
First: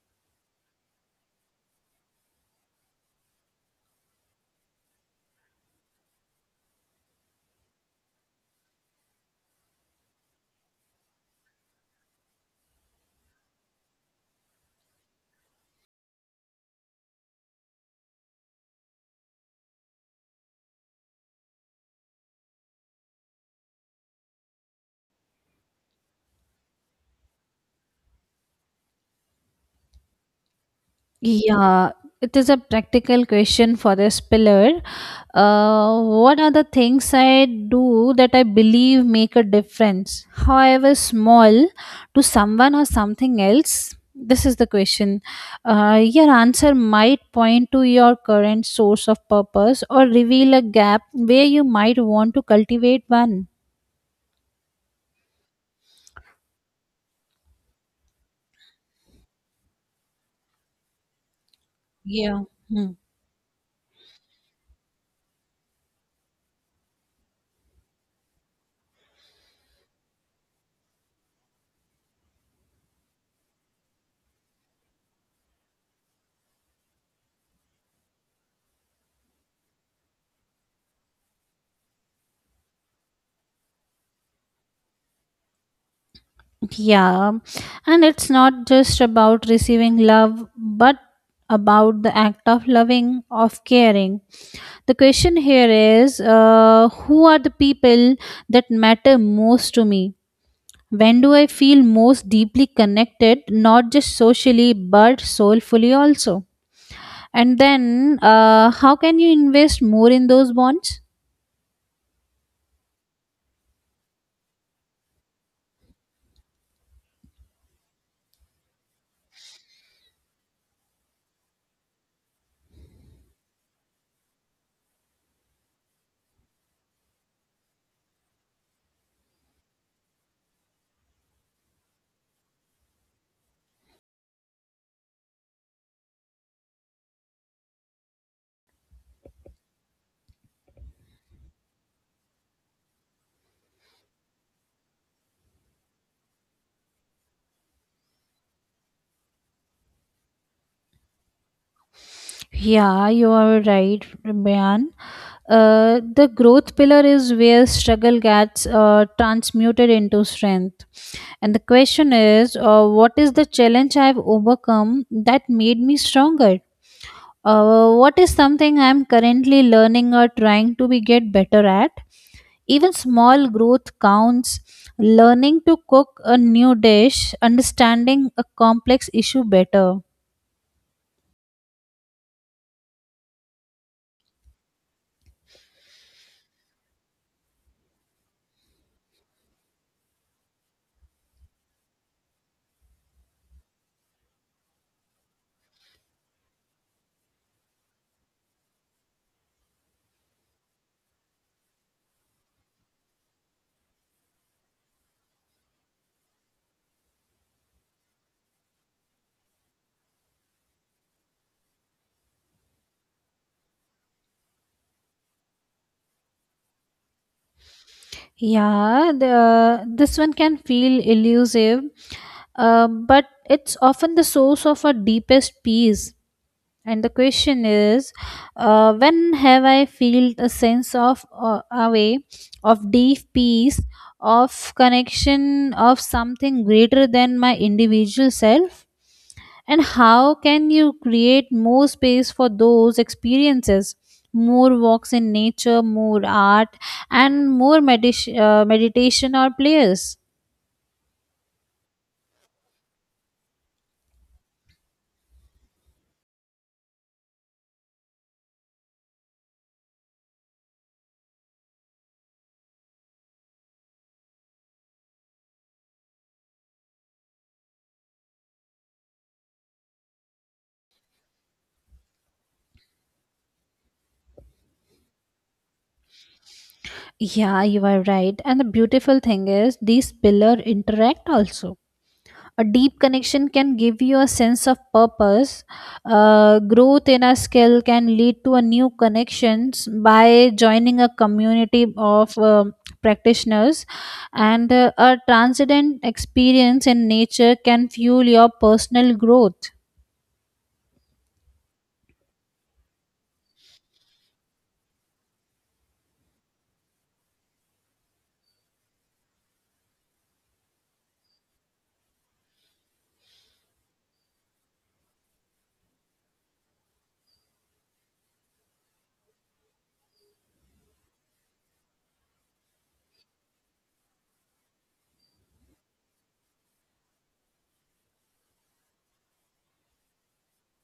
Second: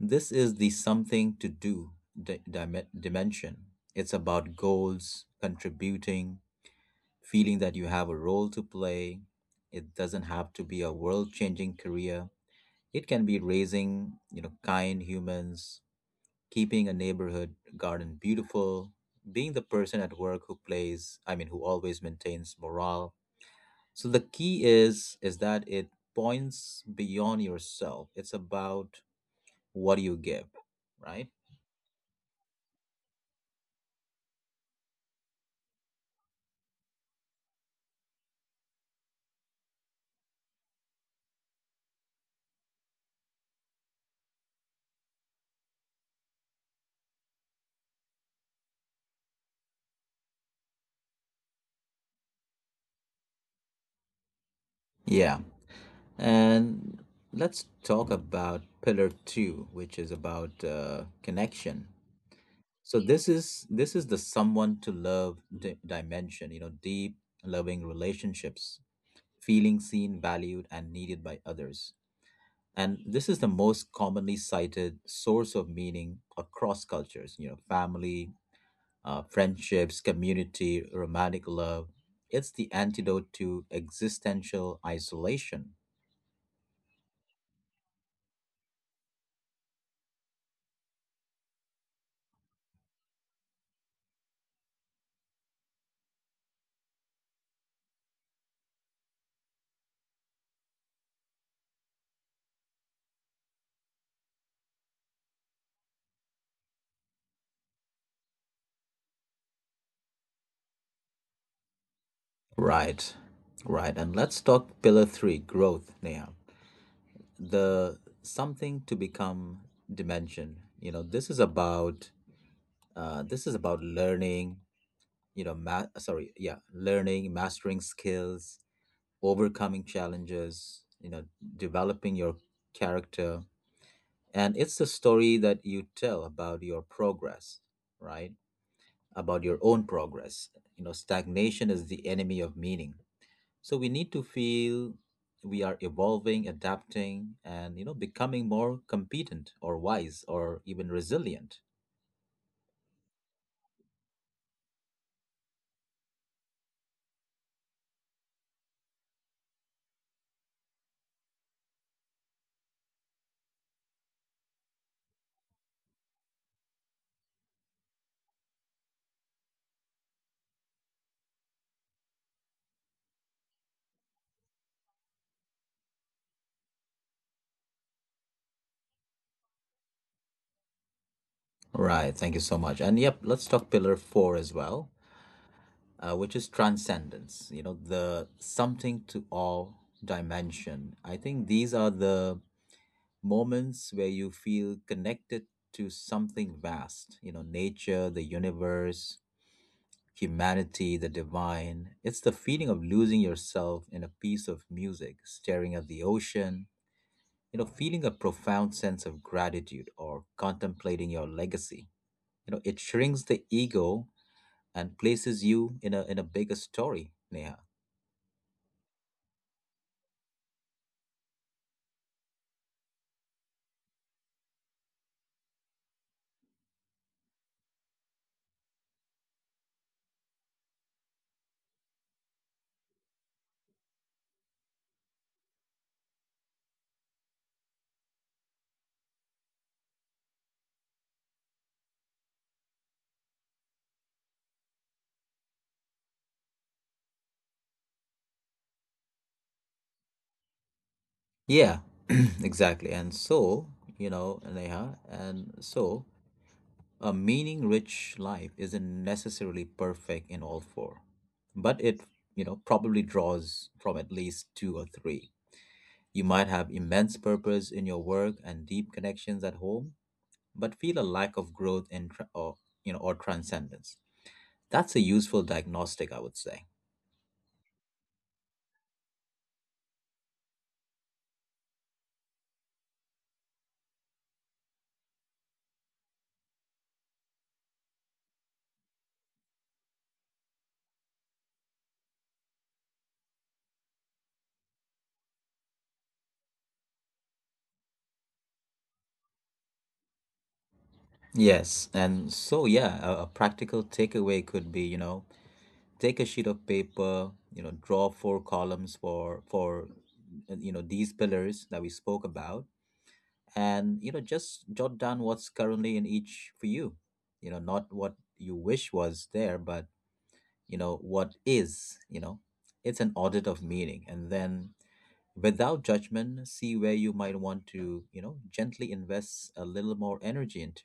[SPEAKER 1] this is the something to do di- dime- dimension. It's about goals, contributing, feeling that you have a role to play. It doesn't have to be a world changing career. It can be raising, you know, kind humans, keeping a neighborhood garden beautiful, being the person at work who plays, I mean, who always maintains morale. So the key is is that it points beyond yourself. It's about what you give, right?
[SPEAKER 2] Yeah, it is a practical question for this pillar. Uh, what are the things I do that I believe make a difference, however small, to someone or something else? This is the question. Uh, your answer might point to your current source of purpose or reveal a gap where you might want to cultivate one.
[SPEAKER 1] Yeah. And let's talk about pillar two, which is about uh, connection.
[SPEAKER 2] Yeah.
[SPEAKER 1] So this is this is the someone to love di- dimension, you know, deep loving relationships, feeling seen, valued and needed by others. And this is the most commonly cited source of meaning across cultures, you know, family, uh, friendships, community, romantic love. It's the antidote to existential isolation.
[SPEAKER 2] Yeah, and it's not just about receiving love, but about the act of loving, of caring. The question here is uh, who are the people that matter most to me? When do I feel most deeply connected, not just socially, but soulfully also? And then, uh, how can you invest more in those bonds?
[SPEAKER 1] Right. Right. And let's talk pillar three, growth, Neha. The something to become dimension, you know, this is about uh, this is about learning, you know, ma- sorry yeah learning, mastering skills, overcoming challenges, you know, developing your character. And it's the story that you tell about your progress, right? About your own progress. You know, stagnation is the enemy of meaning, so we need to feel we are evolving, adapting, and you know, becoming more competent or wise or even resilient.
[SPEAKER 2] Yeah, you are right, Brian. Uh, the growth pillar is where struggle gets uh, transmuted into strength. And the question is, uh, what is the challenge I've overcome that made me stronger? Uh, what is something I'm currently learning or trying to be get better at? Even small growth counts. Learning to cook a new dish, understanding a complex issue better.
[SPEAKER 1] Right. Thank you so much. And yep, let's talk pillar four as well, uh, which is transcendence. You know, the something to all dimension. I think these are the moments where you feel connected to something vast, you know, nature, the universe, humanity, the divine. It's the feeling of losing yourself in a piece of music, staring at the ocean, you know, feeling a profound sense of gratitude or contemplating your legacy. You know, it shrinks the ego and places you in a in a bigger story, Neha.
[SPEAKER 2] Yeah, the, this one can feel elusive, uh, but it's often the source of our deepest peace. And the question is, uh, when have I felt a sense of uh, away, of deep peace, of connection, of something greater than my individual self? And how can you create more space for those experiences? More walks in nature, more art, and more medis- uh, meditation or players.
[SPEAKER 1] Yeah, (clears throat) exactly. And so, you know, Neha, and so a meaning rich life isn't necessarily perfect in all four, but it, you know, probably draws from at least two or three. You might have immense purpose in your work and deep connections at home, but feel a lack of growth and tra- or, you know, or transcendence. That's a useful diagnostic, I would say.
[SPEAKER 2] Yeah, you are right. And the beautiful thing is, these pillars interact also. A deep connection can give you a sense of purpose. Uh, growth in a skill can lead to a new connections by joining a community of um practitioners, and uh, a transcendent experience in nature can fuel your personal growth.
[SPEAKER 1] Yes, and so yeah, a, a practical takeaway could be, you know, take a sheet of paper, you know, draw four columns for for uh, you know, these pillars that we spoke about, and you know, just jot down what's currently in each for you. You know, not what you wish was there, but you know, what is. You know, it's an audit of meaning, and then without judgment, see where you might want to, you know, gently invest a little more energy into.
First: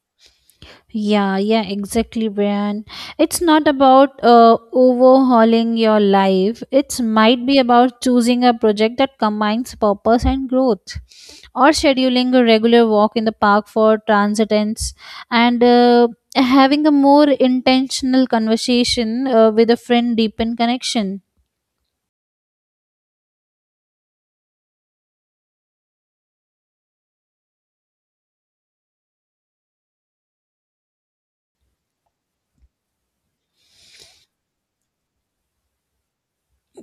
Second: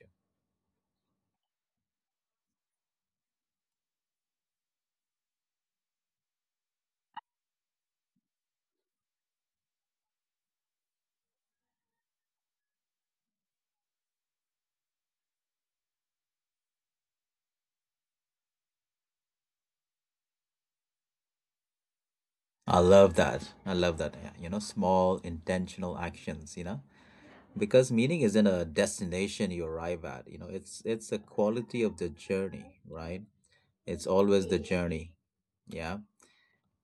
[SPEAKER 2] Yeah, yeah, exactly, Brian. It's not about uh, overhauling your life. It's might be about choosing a project that combines purpose and growth, or scheduling a regular walk in the park for transitants, and uh, having a more intentional conversation uh, with a friend, deepen connection.
[SPEAKER 1] I love that i love that yeah. You know, small intentional actions, you know, because meaning isn't a destination you arrive at. You know, it's it's a quality of the journey, right? It's always the journey. Yeah.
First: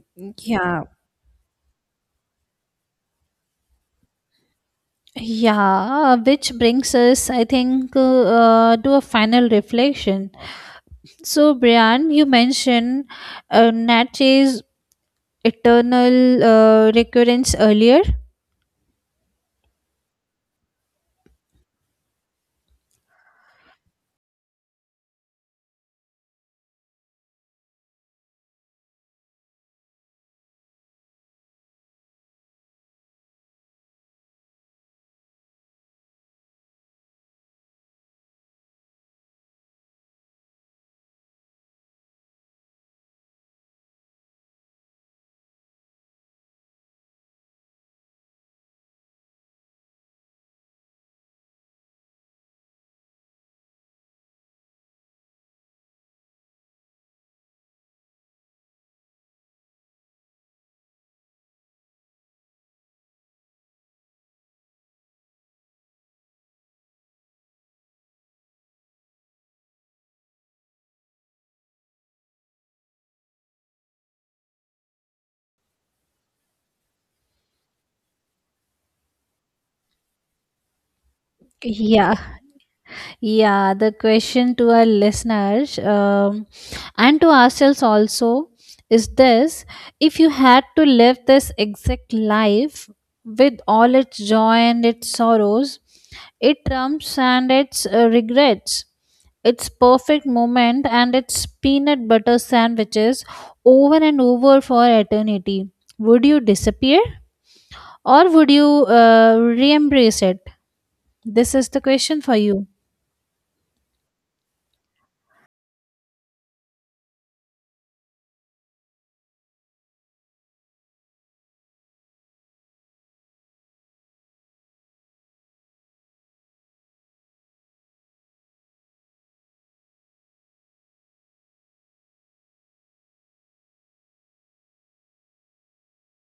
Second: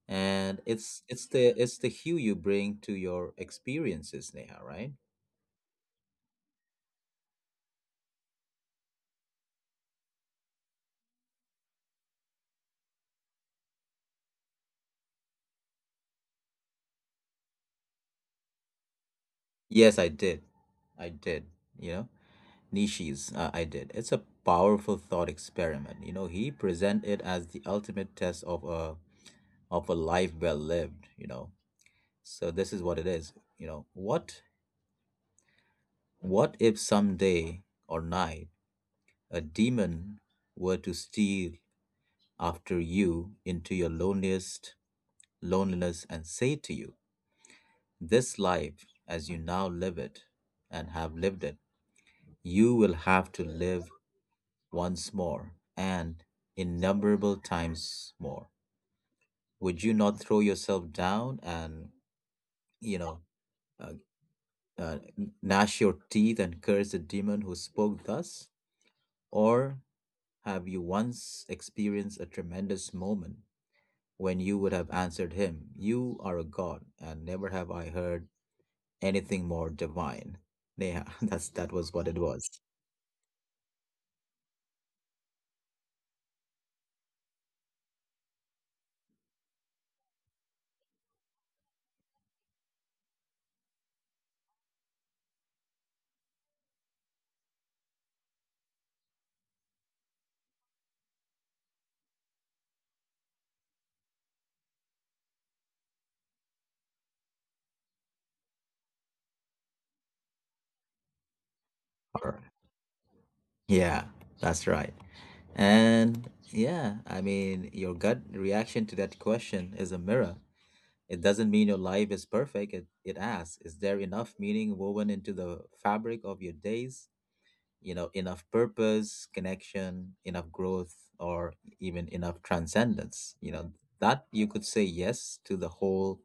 [SPEAKER 1] And
[SPEAKER 2] Yeah.
[SPEAKER 1] it's it's the it's the hue you bring to your experiences, Neha, right?
[SPEAKER 2] Yeah, which brings us, I think, uh, uh, to a final reflection. So, Brian, you mentioned uh, Natchez eternal uh, recurrence earlier?
[SPEAKER 1] Yes, I did. I did. You know, Nishi's uh, I did, it's a powerful thought experiment. You know, he presented it as the ultimate test of a of a life well lived. You know, so this is what it is. You know what? What if some day or night a demon were to steal after you into your loneliest loneliness and say to you, this life as you now live it and have lived it, you will have to live once more and innumerable times more. Would you not throw yourself down and, you know, uh, uh, gnash your teeth and curse the demon who spoke thus? Or have you once experienced a tremendous moment when you would have answered him, you are a god, and never have I heard anything more divine? Yeah, (laughs) that's that was what
[SPEAKER 2] Yeah,
[SPEAKER 1] it was.
[SPEAKER 2] yeah. The question to our listeners, um, and to ourselves also, is this: if you had to live this exact life with all its joy and its sorrows, its trumps and its uh, regrets, its perfect moment and its peanut butter sandwiches over and over for eternity, would you disappear? Or would you uh, re embrace it? This is the question for
[SPEAKER 1] Or-
[SPEAKER 2] you.
[SPEAKER 1] Yeah, that's right. And yeah, I mean, your gut reaction to that question is a mirror. It doesn't mean your life is perfect. It, it asks, is there enough meaning woven into the fabric of your days? You know, enough purpose, connection, enough growth, or even enough transcendence, you know, that you could say yes to the whole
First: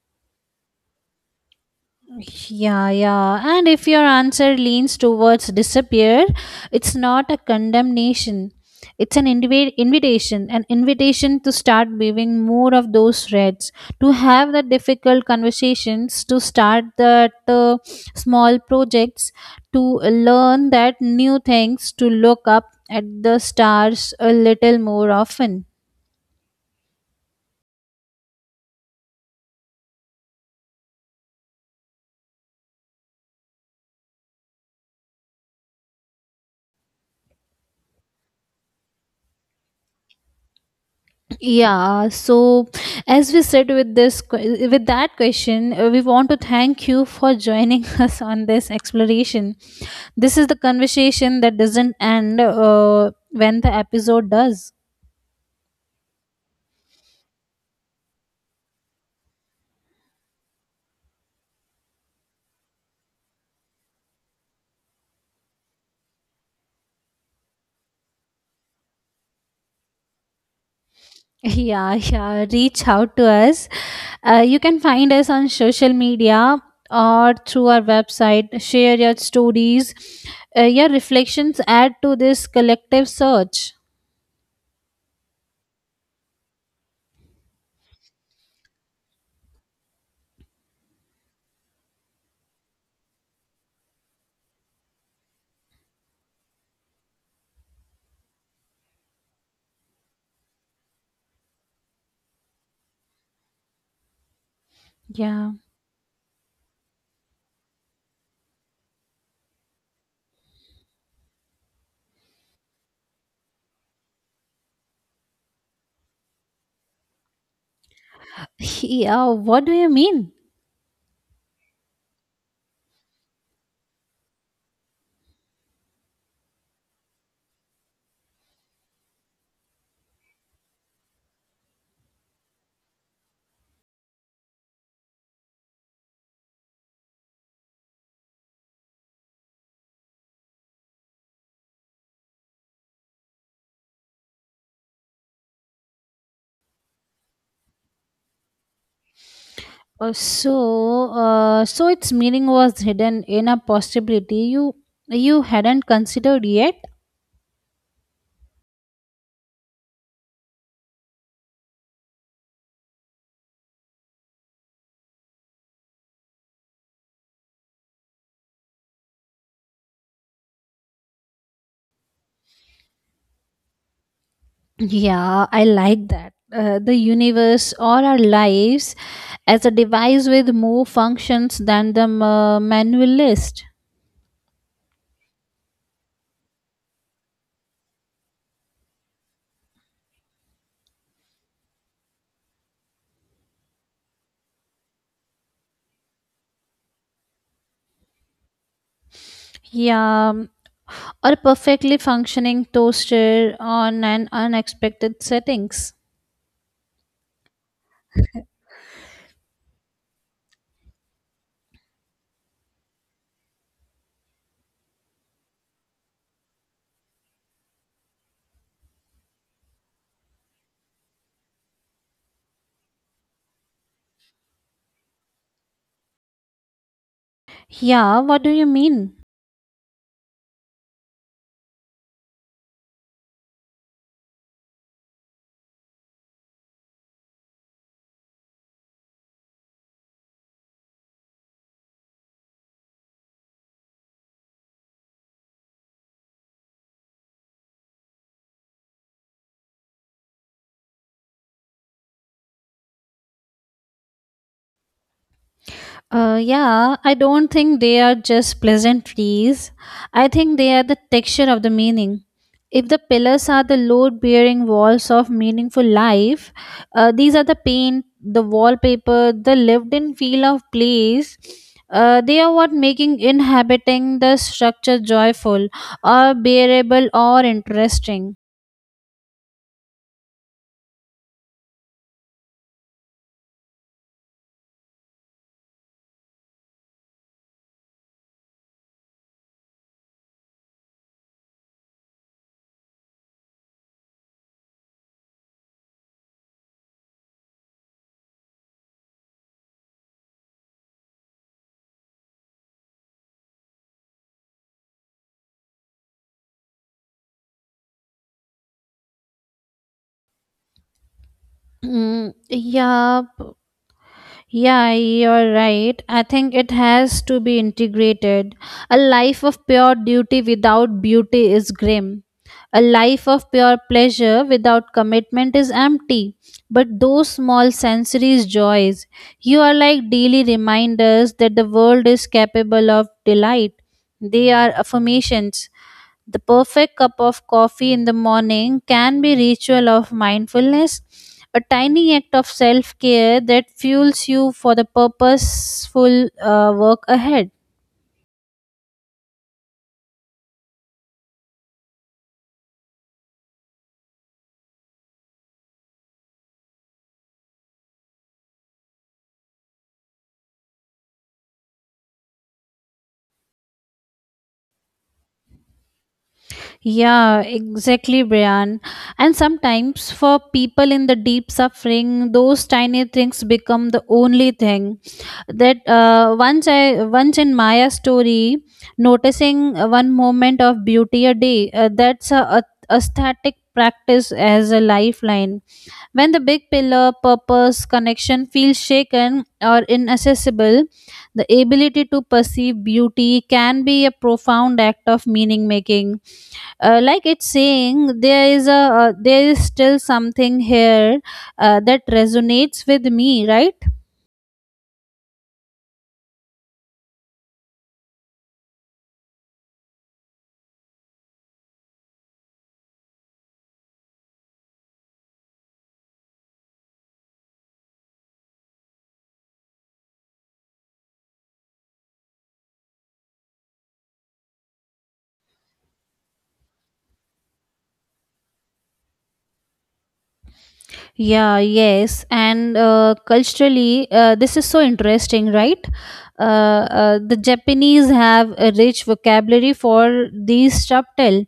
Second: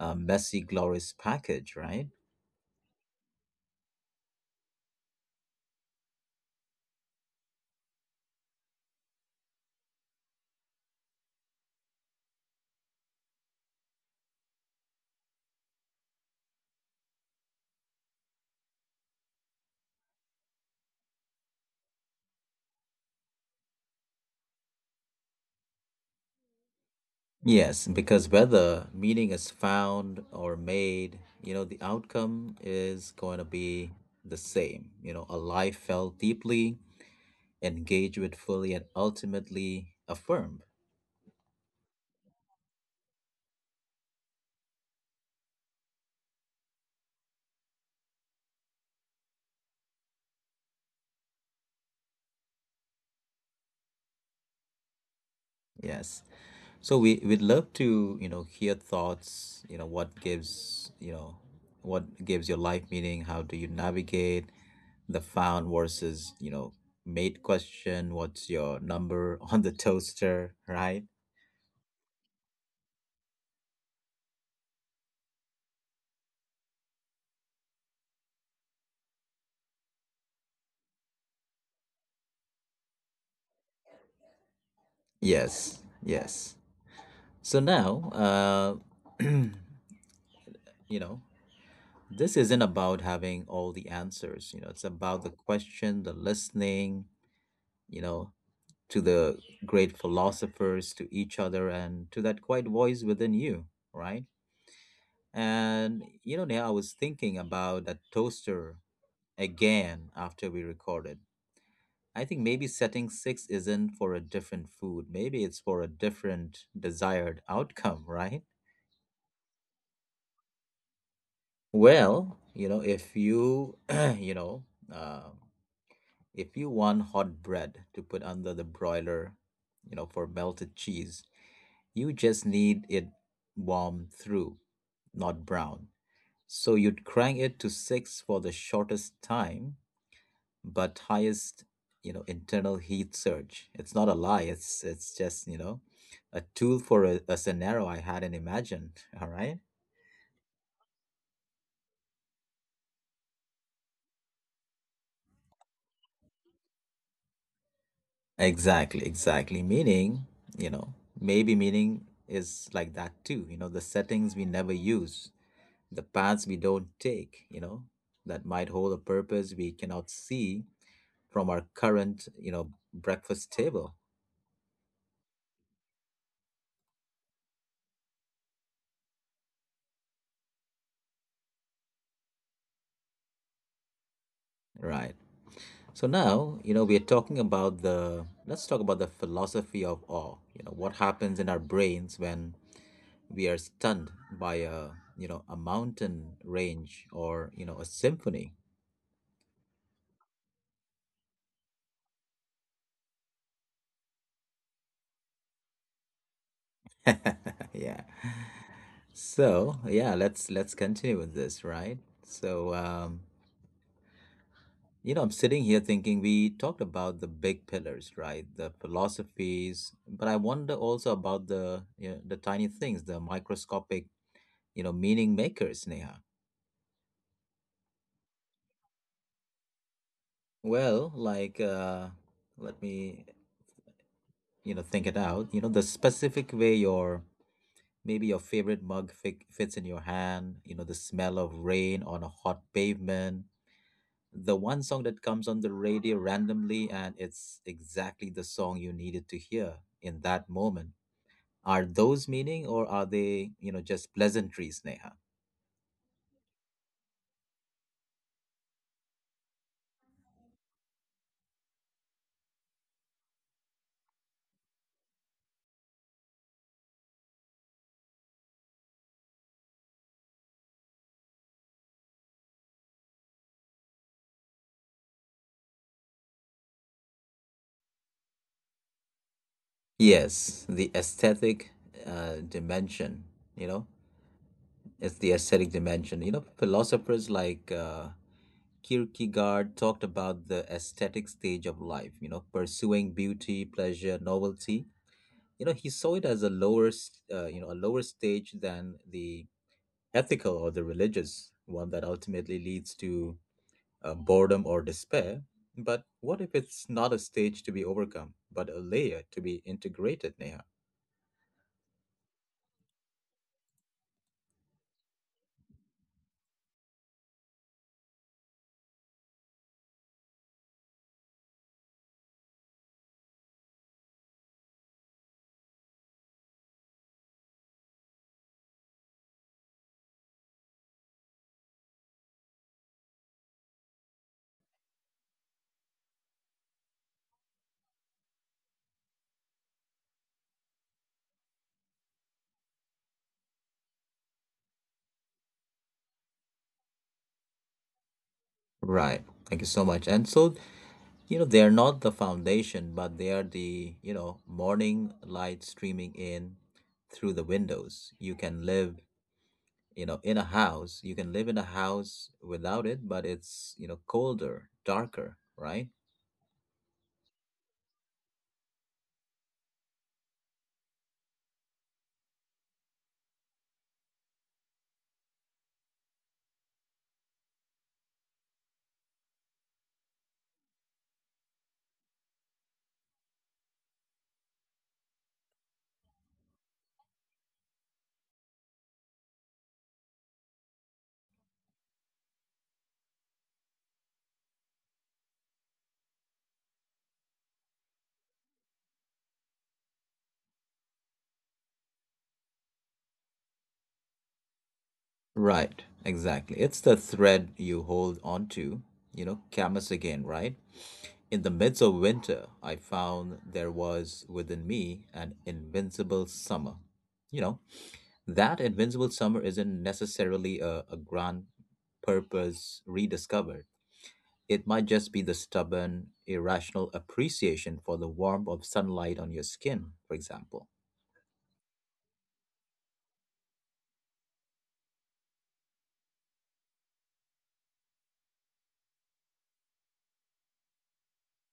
[SPEAKER 1] uh, messy glorious package, right?
[SPEAKER 2] Yeah, yeah. And if your answer leans towards disappear, it's not a condemnation. It's an invi- invitation, an invitation to start weaving more of those threads, to have the difficult conversations, to start that uh, small projects, to learn that new things, to look up at the stars a little more often.
[SPEAKER 1] Yes, because whether meaning is found or made, you know, the outcome is going to be the same. You know, a life felt deeply, engaged with fully, and ultimately affirmed.
[SPEAKER 2] Yeah, so as we said with this que- with that question, uh, we want to thank you for joining (laughs) us on this exploration. This is the conversation that doesn't end uh, when the episode does.
[SPEAKER 1] Yes. So we we'd love to, you know, hear thoughts, you know, what gives, you know, what gives your life meaning, how do you navigate the found versus, you know, mate question, what's your number (laughs) on the toaster, right?
[SPEAKER 2] (laughs) Yeah, yeah, reach out to us. Uh, you can find us on social media or through our website. Share your stories. Uh, your reflections add to this collective search.
[SPEAKER 1] Yes, yes. So now, uh, you know, this isn't about having all the answers. You know, it's about the question, the listening, you know, to the great philosophers, to each other, and to that quiet voice within you, right?
[SPEAKER 2] Yeah.
[SPEAKER 1] And you know, Neha, I was thinking about that toaster again after we recorded. I think maybe setting six isn't for a different food. Maybe it's for a different desired outcome, right?
[SPEAKER 2] (laughs) Yeah, what do you mean?
[SPEAKER 1] Well, you know, if you, (clears throat) you know, uh, if you want hot bread to put under the broiler, you know, for melted cheese, you just need it warm through, not brown. So you'd crank it to six for the shortest time but highest, you know, internal heat surge. It's not a lie, it's it's just, you know, a tool for a, a scenario I hadn't imagined, all right?
[SPEAKER 2] Uh, so, uh, so its meaning was hidden in a possibility you you hadn't considered yet.
[SPEAKER 1] Exactly, exactly. Meaning, you know, maybe meaning is like that too. You know, the settings we never use, the paths we don't take, you know, that might hold a purpose we cannot see from our current, you know, breakfast table,
[SPEAKER 2] Yeah, I like that. Uh, the universe or our lives as a device with more functions than the ma- manual list.
[SPEAKER 1] right? So now, you know, we're talking about the, let's talk about the philosophy of awe. You know, what happens in our brains when we are stunned by a, you know, a mountain range, or you know, a symphony.
[SPEAKER 2] Yeah, or a perfectly functioning toaster on an unexpected settings.
[SPEAKER 1] (laughs) Yeah. So, yeah, let's let's continue with this, right? So, um, you know, I'm sitting here thinking we talked about the big pillars, right? The philosophies, but I wonder also about the, you know, the tiny things, the microscopic, you know, meaning makers, Neha.
[SPEAKER 2] Yeah, what do you mean?
[SPEAKER 1] Well, like, uh, let me, you know, think it out. You know, the specific way your, maybe your favorite mug fi fits in your hand, you know, the smell of rain on a hot pavement, the one song that comes on the radio randomly, and it's exactly the song you needed to hear in that moment. Are those meaning, or are they, you know, just pleasantries, Neha?
[SPEAKER 2] Uh, yeah, I don't think they are just pleasantries. I think they are the texture of the meaning. If the pillars are the load bearing walls of meaningful life, uh, these are the paint, the wallpaper, the lived in feel of place. Uh, they are what making inhabiting the structure joyful or bearable or interesting.
[SPEAKER 1] Yes, the aesthetic uh, dimension, you know, it's the aesthetic dimension. You know, philosophers like uh, Kierkegaard talked about the aesthetic stage of life, you know, pursuing beauty, pleasure, novelty. You know, he saw it as a lower, s- uh, you know, a lower stage than the ethical or the religious one that ultimately leads to uh, boredom or despair. But what if it's not a stage to be overcome, but a layer to be integrated, Neha?
[SPEAKER 2] Mm, yeah. Yeah, you're right. I think it has to be integrated. A life of pure duty without beauty is grim. A life of pure pleasure without commitment is empty. But those small sensory joys, you are like daily reminders that the world is capable of delight. They are affirmations. The perfect cup of coffee in the morning can be ritual of mindfulness, a tiny act of self-care that fuels you for the purposeful uh, work ahead.
[SPEAKER 1] Right. Thank you so much. And so, you know, they are not the foundation, but they are the, you know, morning light streaming in through the windows. You can live, you know in a house you can live in a house without it, but it's, you know, colder, darker, right?
[SPEAKER 2] Yeah, exactly, Brian. And sometimes for people in the deep suffering, those tiny things become the only thing that uh, once i once in Maya story, noticing one moment of beauty a day. Uh, that's a, a aesthetic practice as a lifeline. When the big pillar purpose connection feels shaken or inaccessible, the ability to perceive beauty can be a profound act of meaning making. Uh, like it's saying there is a uh, there is still something here, uh, that resonates with me, right?
[SPEAKER 1] Right, exactly. It's the thread you hold on to. You know, Camus again, right? In the midst of winter I found there was within me an invincible summer. You know, that invincible summer isn't necessarily a, a grand purpose rediscovered. It might just be the stubborn, irrational appreciation for the warmth of sunlight on your skin, for example.
[SPEAKER 2] Yeah, yes. And uh, culturally, uh, this is so interesting, right? Uh, uh, the Japanese have a rich vocabulary for these subtle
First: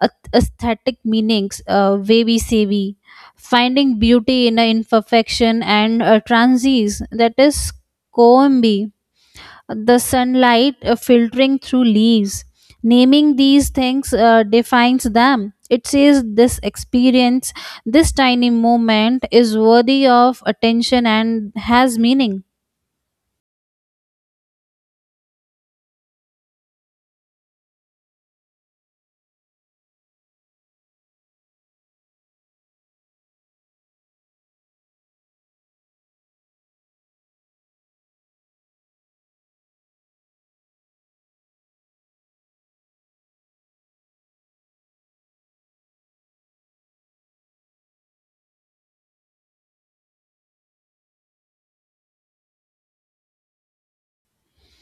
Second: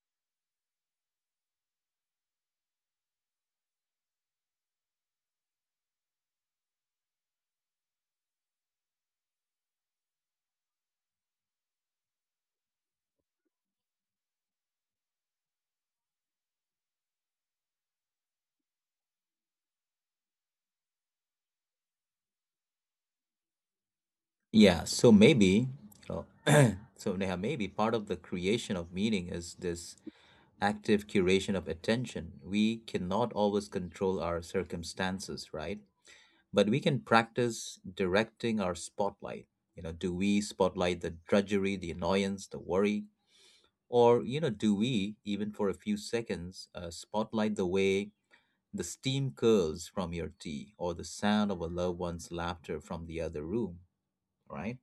[SPEAKER 2] ath- aesthetic meanings, uh, wabi sabi, finding beauty in a imperfection, and uh, transies, that is koembi, the sunlight uh, filtering through leaves. Naming these things uh, defines them. It says this experience, this tiny moment is worthy of attention and has meaning.
[SPEAKER 1] Yeah, so maybe, you know, (clears throat) so Neha, maybe part of the creation of meaning is this active curation of attention. We cannot always control our circumstances, right? But we can practice directing our spotlight. You know, do we spotlight the drudgery, the annoyance, the worry? Or, you know, do we, even for a few seconds, uh, spotlight the way the steam curls from your tea or the sound of a loved one's laughter from the other room, right?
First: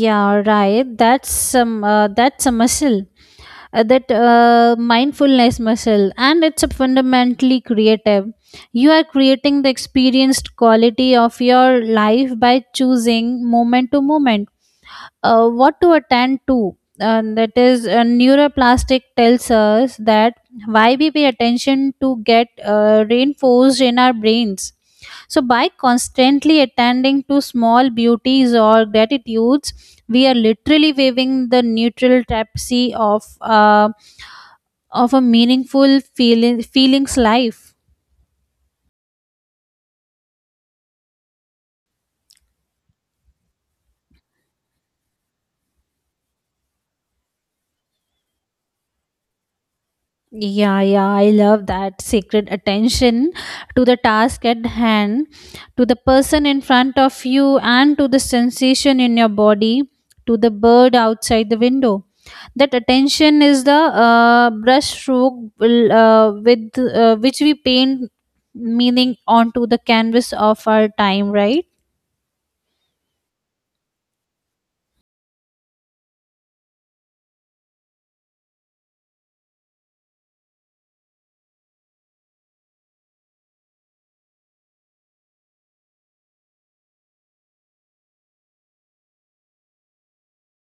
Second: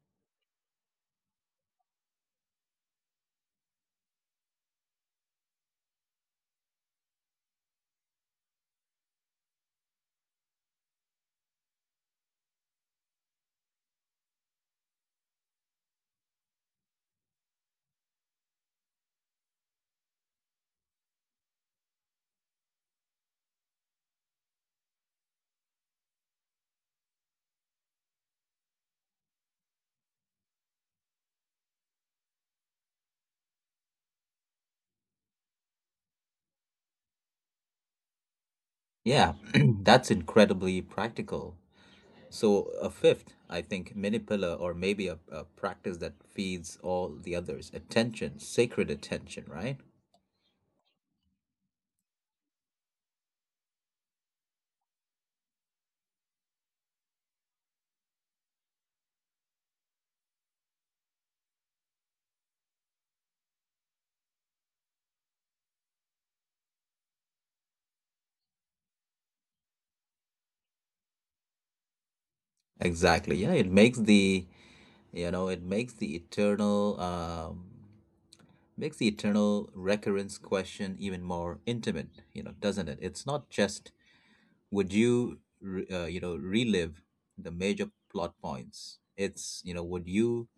[SPEAKER 2] Yeah, right. That's some. Uh, that's a muscle. Uh, that uh, mindfulness muscle, and it's a fundamentally creative. You are creating the experienced quality of your life by choosing moment to moment uh, what to attend to. And that is, uh, neuroplastic tells us that why we pay attention to get uh, reinforced in our brains. So, by constantly attending to small beauties or gratitudes, we are literally waving the neutral tapestry of uh, of a meaningful feeling, feelings life.
[SPEAKER 1] Yeah, (clears throat) that's incredibly practical. So, a fifth, I think, mini pillar, or maybe a, a practice that feeds all the others attention, sacred attention, right?
[SPEAKER 2] Yeah, yeah, I love that sacred attention to the task at hand, to the person in front of you, and to the sensation in your body, to the bird outside the window. That attention is the uh, brush stroke will, uh, with uh, which we paint meaning onto the canvas of our time, right?
[SPEAKER 1] Exactly. Yeah, it makes the, you know, it makes the eternal, um, makes the eternal recurrence question even more intimate, you know, doesn't it? It's not just would you re- uh, you know relive the major plot points. It's, you know, would you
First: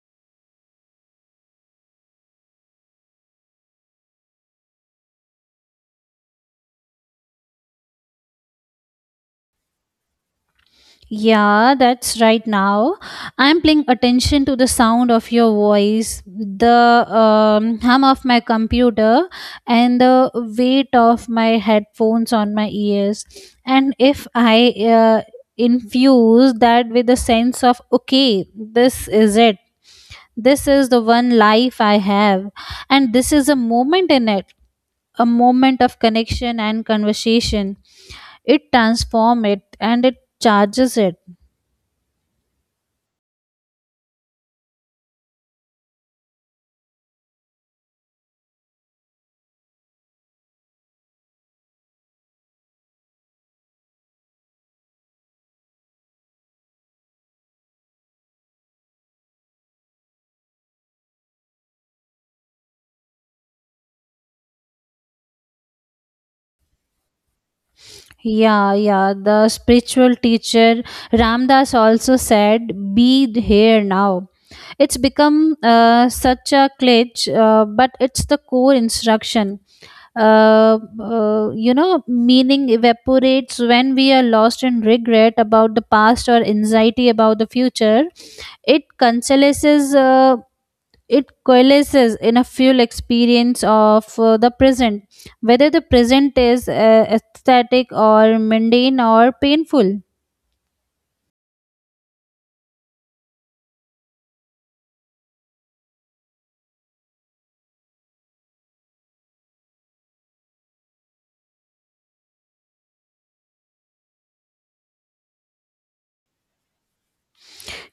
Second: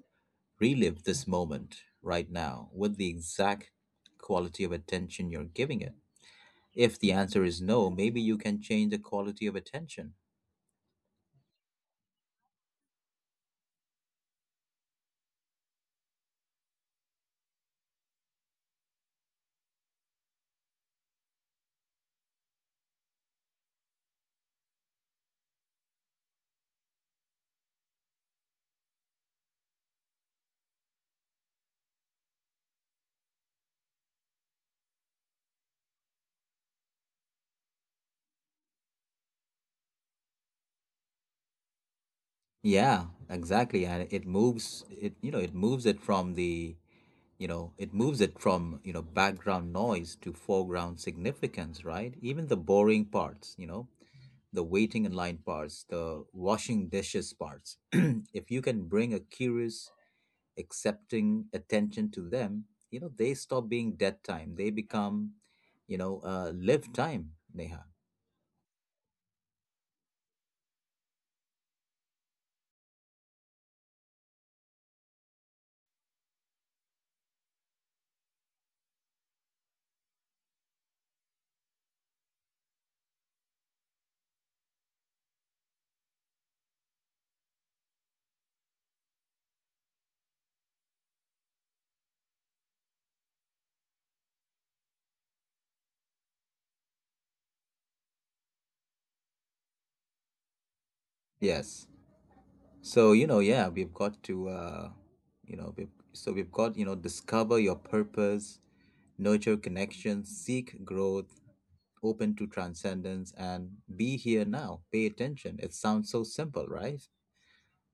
[SPEAKER 1] relive this moment right now with the exact quality of attention you're giving it. If the answer is no, maybe you can change the quality of attention.
[SPEAKER 2] Yeah, that's right now. I'm paying attention to the sound of your voice, the um, hum of my computer, and the weight of my headphones on my ears. And if I uh, infuse that with a sense of, okay, this is it, this is the one life I have, and this is a moment in it, a moment of connection and conversation, it transforms it, and it charges it.
[SPEAKER 1] Yeah, exactly. And it moves it you know it moves it from the you know it moves it from you know background noise to foreground significance, right? Even the boring parts, you know, the waiting in line parts, the washing dishes parts. (clears throat) If you can bring a curious accepting attention to them, you know, they stop being dead time. They become, you know, uh, live time, Neha.
[SPEAKER 2] Yeah, yeah. The spiritual teacher Ramdas also said, "Be here now." It's become uh, such a glitch, uh, but it's the core instruction. Uh, uh, you know, meaning evaporates when we are lost in regret about the past or anxiety about the future. It consolaces. Uh, it coalesces in a fuel experience of uh, the present, whether the present is uh, aesthetic or mundane or painful.
[SPEAKER 1] Yes. So, you know, yeah, we've got to uh, you know we've, so we've got, you know, discover your purpose, nurture connections, seek growth, open to transcendence, and be here now. Pay attention. It sounds so simple, right?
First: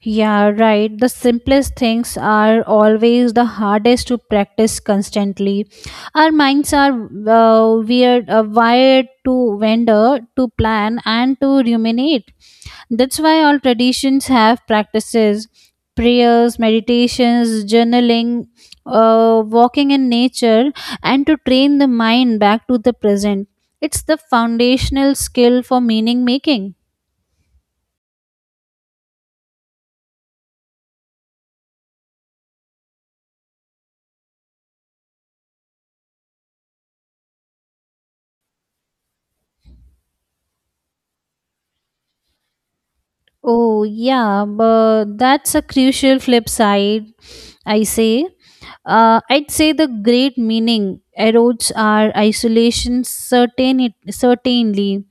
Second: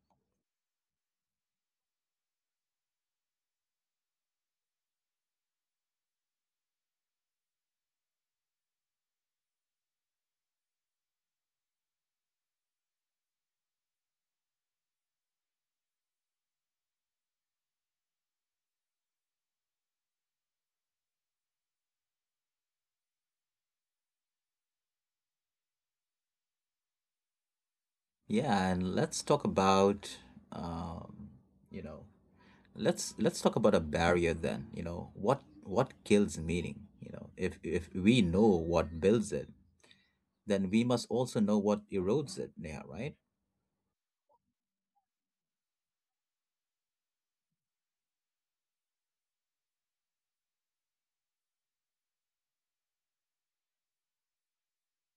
[SPEAKER 2] Yeah, right. The simplest things are always the hardest to practice constantly. Our minds are uh, weird, uh, wired to wander, to plan, and to ruminate. That's why all traditions have practices, prayers, meditations, journaling, uh, walking in nature, and to train the mind back to the present. It's the foundational skill for meaning making.
[SPEAKER 1] Yeah, and let's talk about, um, you know, let's let's talk about a barrier then. You know, what what kills meaning? You know, if if we know what builds it, then we must also know what erodes it. Yeah, right.
[SPEAKER 2] Oh, yeah, but that's a crucial flip side, I say. Uh, I'd say the great meaning erodes our isolation certain certainly.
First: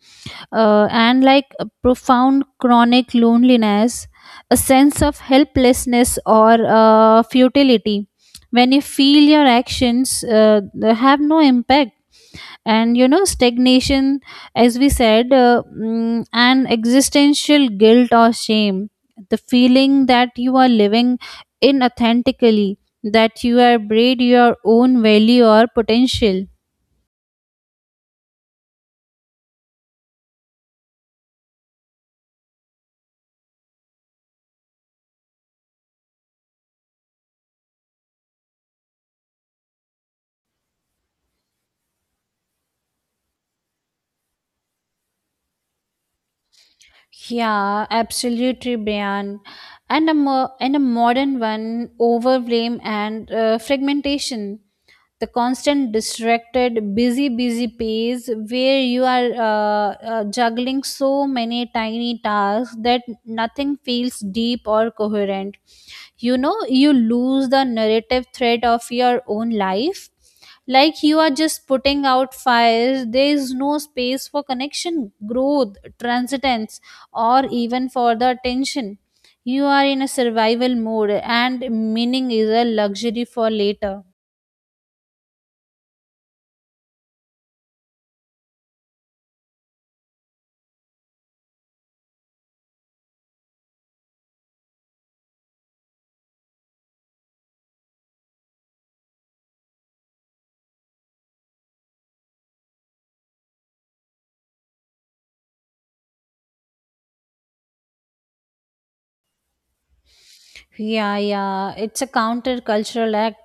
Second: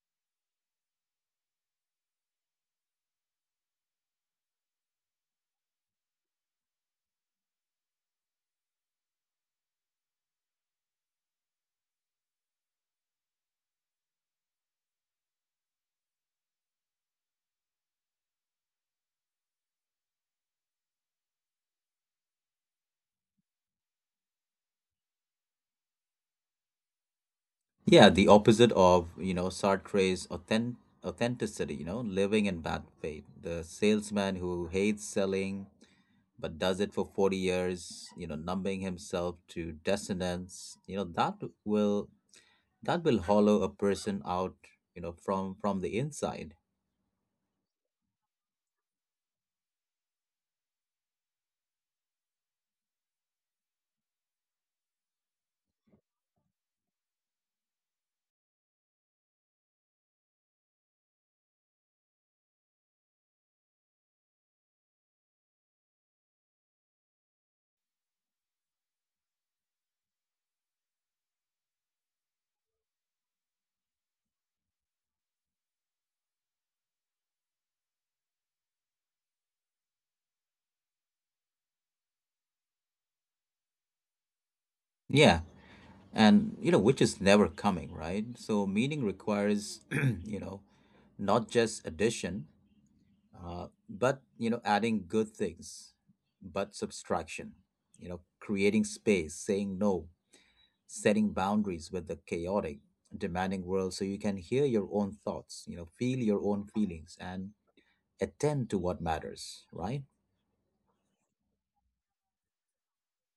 [SPEAKER 2] uh, And like a profound chronic loneliness, a sense of helplessness or uh, futility. When you feel your actions uh, have no impact, and you know, stagnation, as we said, uh, mm, and existential guilt or shame, the feeling that you are living inauthentically, that you are braid your own value or potential.
[SPEAKER 1] Yeah, the opposite of, you know, Sartre's authentic authenticity. You know, living in bad faith. The salesman who hates selling but does it for forty years, you know, numbing himself to dissonance, you know, that will that will hollow a person out, you know, from from the inside.
[SPEAKER 2] Yeah, absolutely, Brian. And a mo- and a modern one, overblame and uh, fragmentation. The constant distracted, busy, busy pace where you are uh, uh, juggling so many tiny tasks that nothing feels deep or coherent. You know, you lose the narrative thread of your own life. Like, you are just putting out fires. There is no space for connection, growth, transcendence, or even for the attention. You are in a survival mode, and meaning is a luxury for later.
[SPEAKER 1] Yeah. And, you know, which is never coming, right? So meaning requires, (clears throat) you know, not just addition, uh, but, you know, adding good things, but subtraction, you know, creating space, saying no, setting boundaries with the chaotic, demanding world, so you can hear your own thoughts, you know, feel your own feelings, and attend to what matters, right?
[SPEAKER 2] Yeah, yeah, it's a countercultural act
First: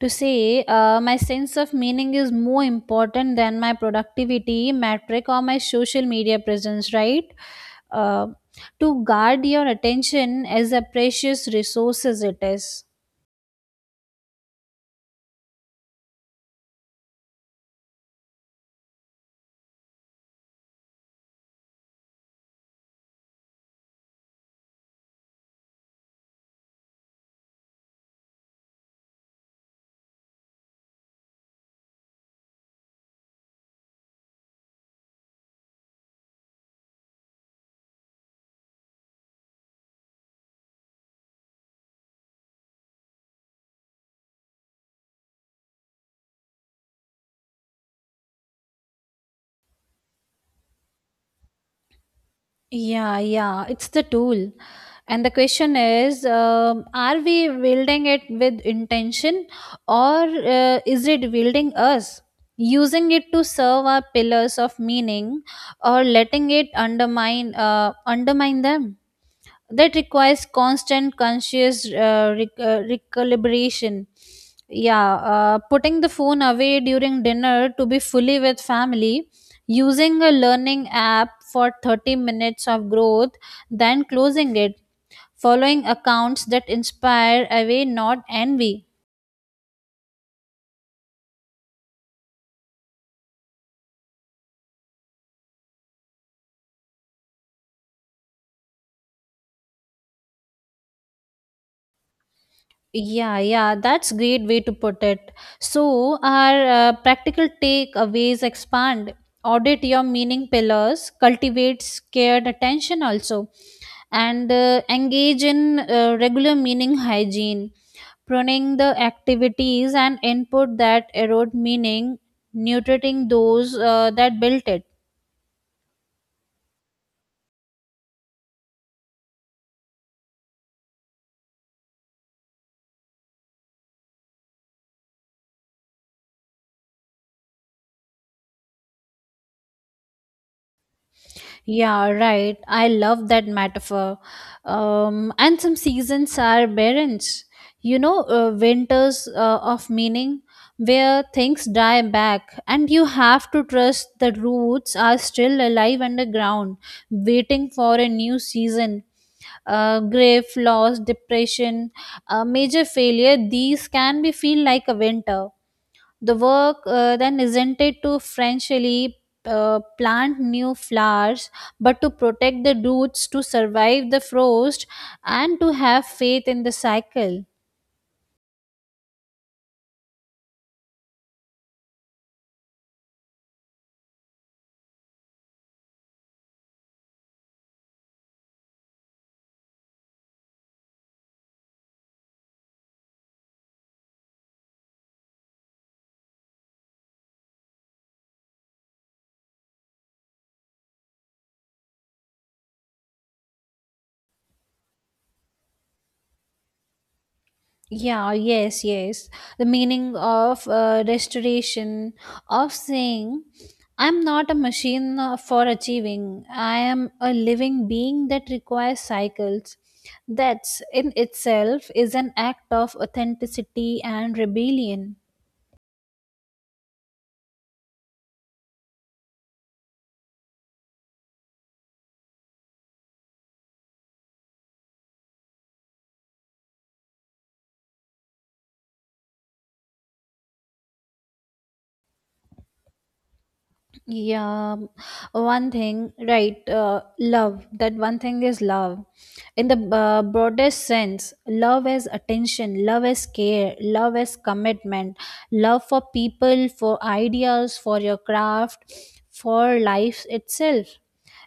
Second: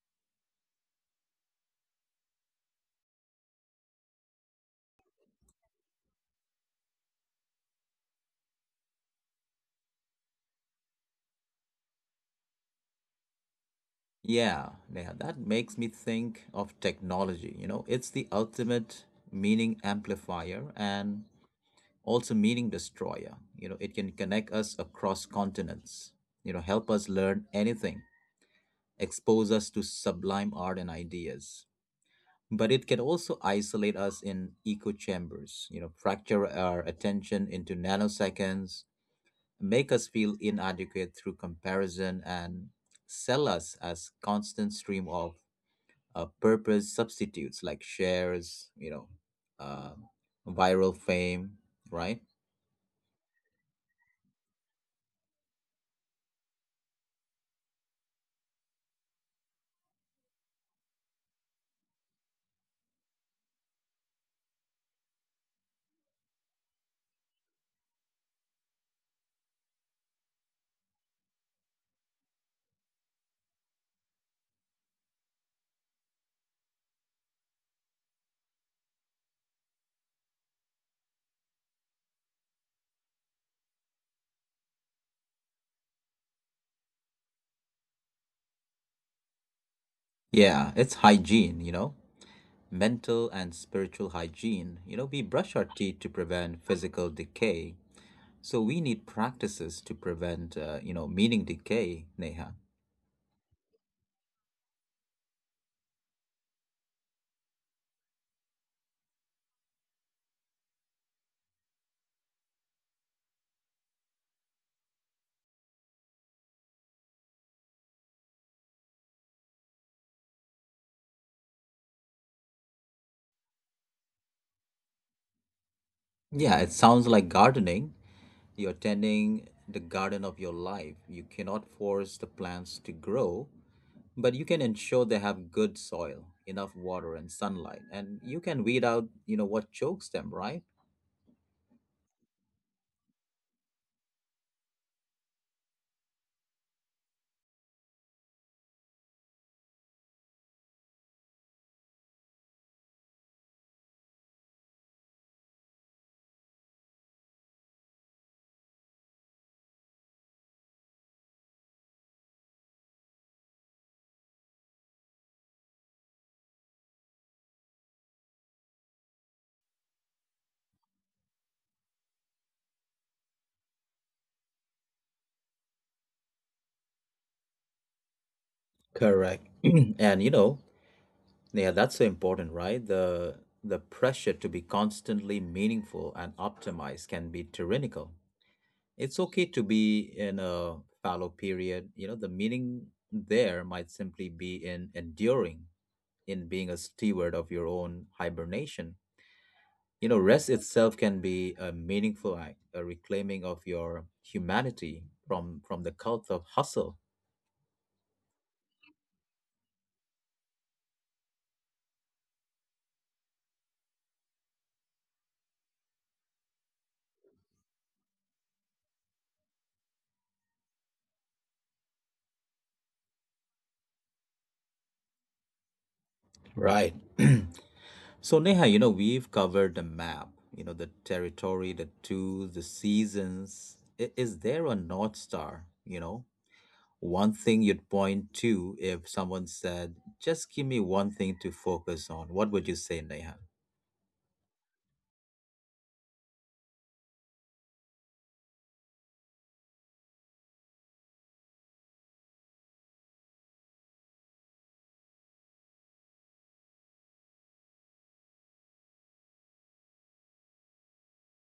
[SPEAKER 2] to say, uh, my sense of meaning is more important than my productivity metric or my social media presence, right? uh, to guard your attention as a precious resource, as it is.
[SPEAKER 1] Yeah, Neha, that makes me think of technology. You know, it's the ultimate meaning amplifier and also meaning destroyer. You know, it can connect us across continents, you know, help us learn anything, expose us to sublime art and ideas. But it can also isolate us in echo chambers, you know, fracture our attention into nanoseconds, make us feel inadequate through comparison, and sell us as constant stream of uh, purpose substitutes like shares, you know, uh, viral fame, right?
[SPEAKER 2] Yeah, yeah, it's the tool. And the question is, um, are we wielding it with intention, or uh, is it wielding us? Using it to serve our pillars of meaning, or letting it undermine uh, undermine them? That requires constant conscious uh, rec- uh, recalibration. Yeah, uh, putting the phone away during dinner to be fully with family, using a learning app for thirty minutes of growth, then closing it, following accounts that inspire away, not envy.
[SPEAKER 1] Yeah, it's hygiene, you know, mental and spiritual hygiene. You know, we brush our teeth to prevent physical decay. So we need practices to prevent, uh, you know, meaning decay, Neha.
[SPEAKER 2] Yeah, yeah, that's great way to put it. So, our uh, practical takeaways expand. Audit your meaning pillars, cultivate scared attention also, and uh, engage in uh, regular meaning hygiene, pruning the activities and input that erode meaning, nutriting those uh, that built it.
[SPEAKER 1] Yeah, it sounds like gardening. You're tending the garden of your life. You cannot force the plants to grow, but you can ensure they have good soil, enough water and sunlight, and you can weed out, you know, what chokes them, right?
[SPEAKER 2] Yeah, right. I love that metaphor. Um, and some seasons are barrens. You know, uh, winters uh, of meaning, where things die back, and you have to trust the roots are still alive underground, waiting for a new season. Uh, grief, loss, depression, uh, major failure, these can be feel like a winter. The work uh, then isn't it to Frenchly uh, plant new flowers, but to protect the roots, to survive the frost, and to have faith in the cycle.
[SPEAKER 1] Correct. (clears throat) And, you know, yeah, that's so important, right? The the pressure to be constantly meaningful and optimized can be tyrannical. It's okay to be in a fallow period. You know, the meaning there might simply be in enduring, in being a steward of your own hibernation. You know, rest itself can be a meaningful act, a reclaiming of your humanity from from the cult of hustle.
[SPEAKER 2] Yeah, yes, yes. The meaning of uh, restoration, of saying, I'm not a machine uh, for achieving, I am a living being that requires cycles. That in itself is an act of authenticity and rebellion.
[SPEAKER 1] Right. (clears throat) So, Neha, you know, we've covered the map, you know, the territory, the tools, the seasons. I- Is there a North Star, you know? One thing you'd point to if someone said, just give me one thing to focus on. What would you say, Neha?
[SPEAKER 2] Yeah, one thing, right? Uh, love. That one thing is love, in the uh, broadest sense. Love is attention, love is care, love is commitment. Love for people, for ideas, for your craft, for life itself.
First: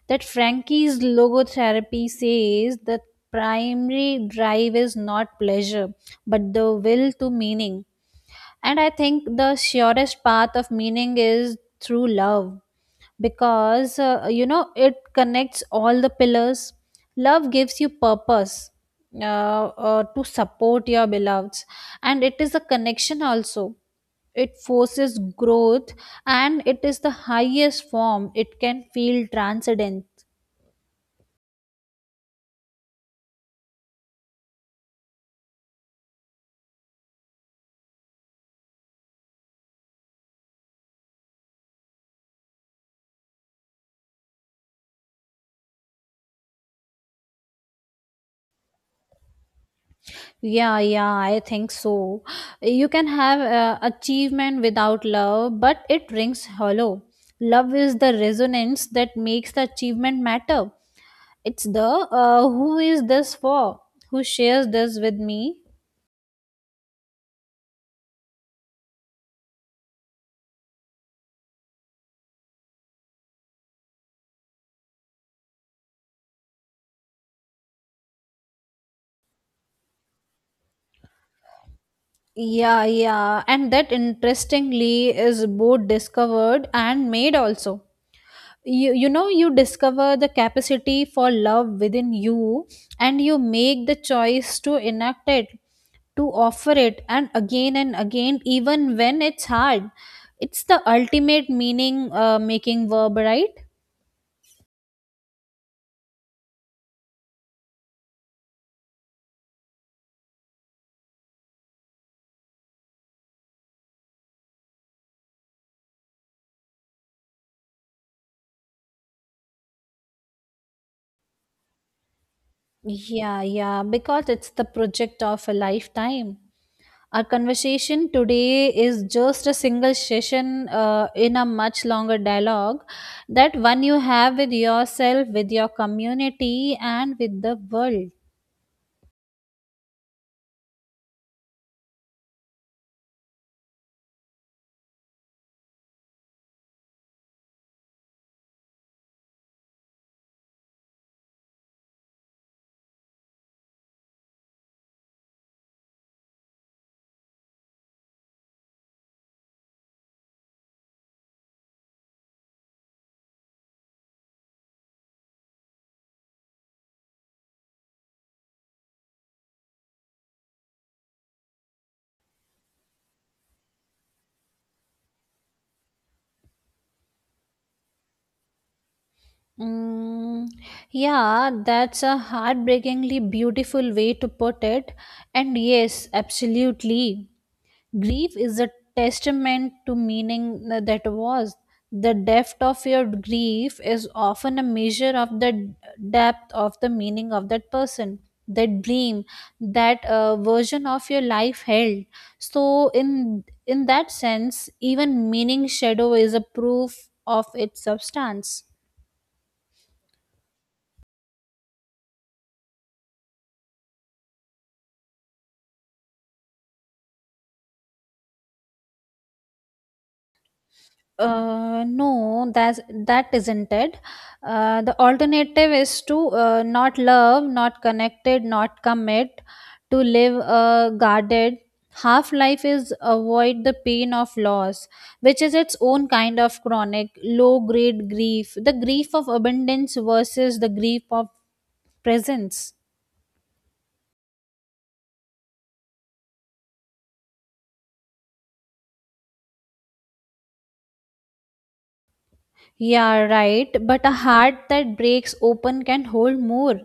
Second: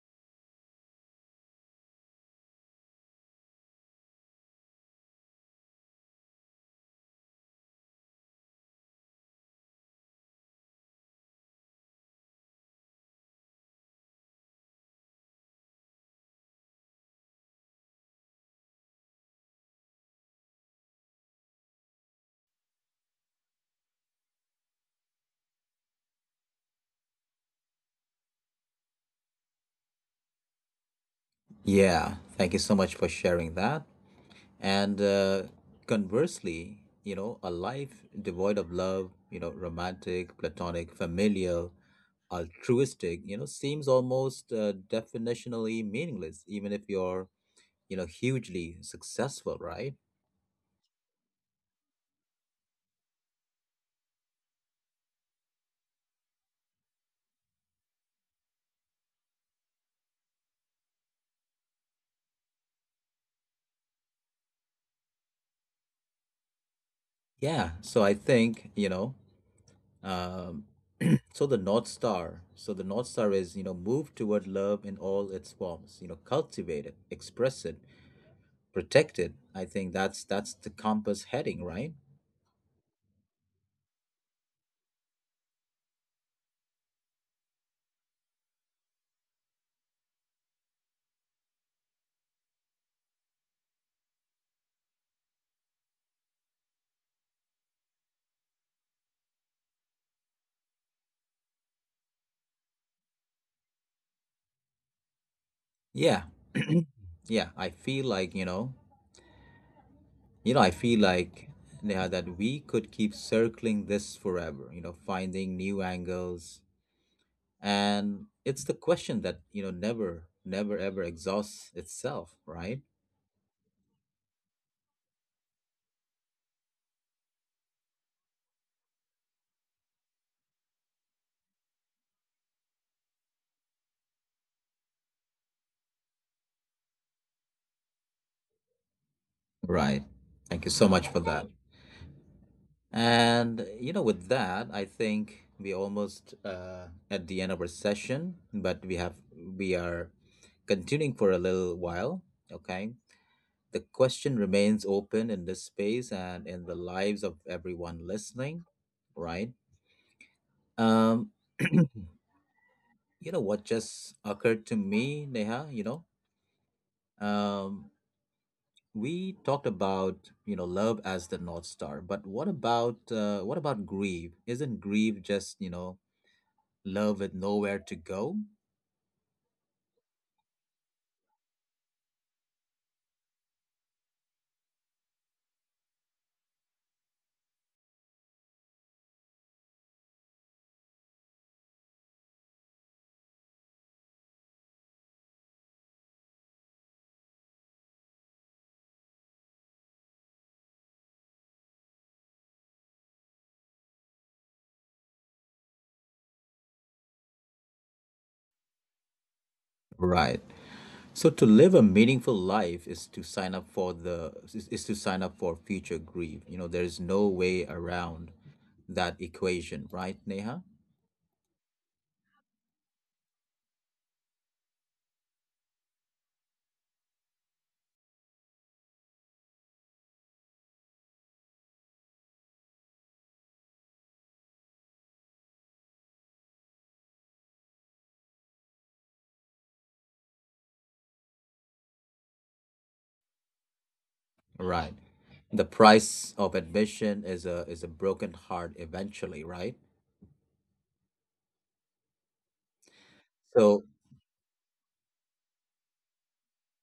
[SPEAKER 2] That Frankie's logotherapy says that primary drive is not pleasure, but the will to meaning. And I think the surest path of meaning is through love, because uh, you know, it connects all the pillars. Love gives you purpose, uh, uh, to support your beloveds, and it is a connection also. It forces growth, and it is the highest form. It can feel transcendent.
[SPEAKER 1] Yeah, thank you so much for sharing that. And uh, conversely, you know, a life devoid of love, you know, romantic, platonic, familial, altruistic, you know, seems almost uh, definitionally meaningless, even if you're, you know, hugely successful, right?
[SPEAKER 2] Yeah, yeah, I think so. You can have uh, achievement without love, but it rings hollow. Love is the resonance that makes the achievement matter. It's the uh, who is this for? Who shares this with me?
[SPEAKER 1] Yeah, so I think, you know, um so the north star, so the north star is, you know, move toward love in all its forms. You know, cultivate it, express it, protect it. I think that's that's the compass heading, right?
[SPEAKER 2] Yeah, yeah. And that interestingly is both discovered and made also. You, you know, you discover the capacity for love within you, and you make the choice to enact it, to offer it, and again and again, even when it's hard. It's the ultimate meaning uh, making verb, right?
[SPEAKER 1] Yeah. (clears throat) Yeah, I feel like, you know You know, I feel like, Neha, that we could keep circling this forever, you know, finding new angles. And it's the question that, you know, never, never ever exhausts itself, right?
[SPEAKER 2] Yeah, yeah, because it's the project of a lifetime. Our conversation today is just a single session uh, in a much longer dialogue, that one you have with yourself, with your community, and with the world.
[SPEAKER 1] Right. Thank you so much for that. And, you know, with that, I think we're almost uh, at the end of our session, but we have, we are continuing for a little while, okay? The question remains open in this space and in the lives of everyone listening, right? Um, (clears throat) you know what just occurred to me, Neha, you know? Um, we talked about, you know, love as the North Star, but what about uh, what about grief? Isn't grief just, you know, love with nowhere to go?
[SPEAKER 2] Mm, yeah, that's a heartbreakingly beautiful way to put it. And yes, absolutely. Grief is a testament to meaning that was. The depth of your grief is often a measure of the depth of the meaning of that person, that dream, that uh, version of your life held. So, in in that sense, even meaning shadow is a proof of its substance.
[SPEAKER 1] Right. So to live a meaningful life is to sign up for the is, is to sign up for future grief. You know, there is no way around that equation, right, Neha?
[SPEAKER 2] Uh, no, that's that isn't it. Uh, the alternative is to uh, not love, not connected, not commit, to live uh, guarded. Half life is avoid the pain of loss, which is its own kind of chronic, low grade grief, the grief of abundance versus the grief of presence.
[SPEAKER 1] Right. The price of admission is a is a broken heart eventually, right?
[SPEAKER 2] Yeah, right.
[SPEAKER 1] So
[SPEAKER 2] But a heart that breaks open can hold more.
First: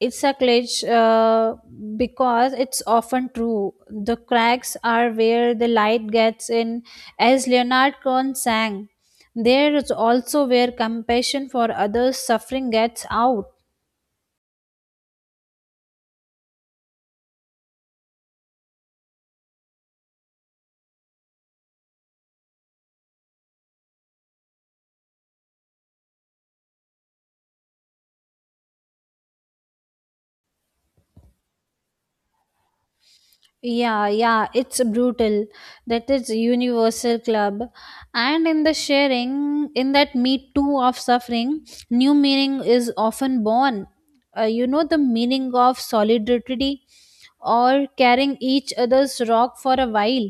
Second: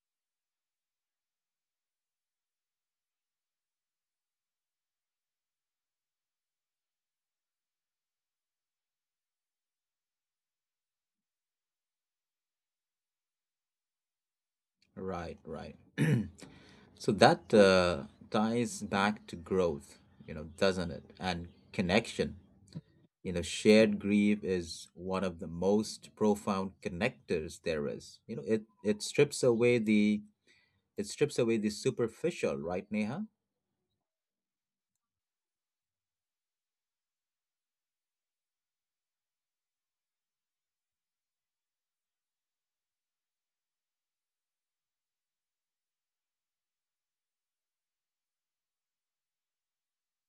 [SPEAKER 2] It's a glitch, uh, because it's often true. The cracks are where the light gets in, as Leonard Cohen sang. There is also where compassion for others' suffering gets out.
[SPEAKER 1] right, right. (clears throat) So that uh, ties back to growth, you know, doesn't it? And connection. You know, shared grief is one of the most profound connectors there is. You know, it it strips away the it strips away the superficial, right, Neha?
[SPEAKER 2] Yeah, yeah, it's brutal. That is universal club. And in the sharing, in that me too of suffering, new meaning is often born. Uh, you know, the meaning of solidarity, or carrying each other's rock for a while.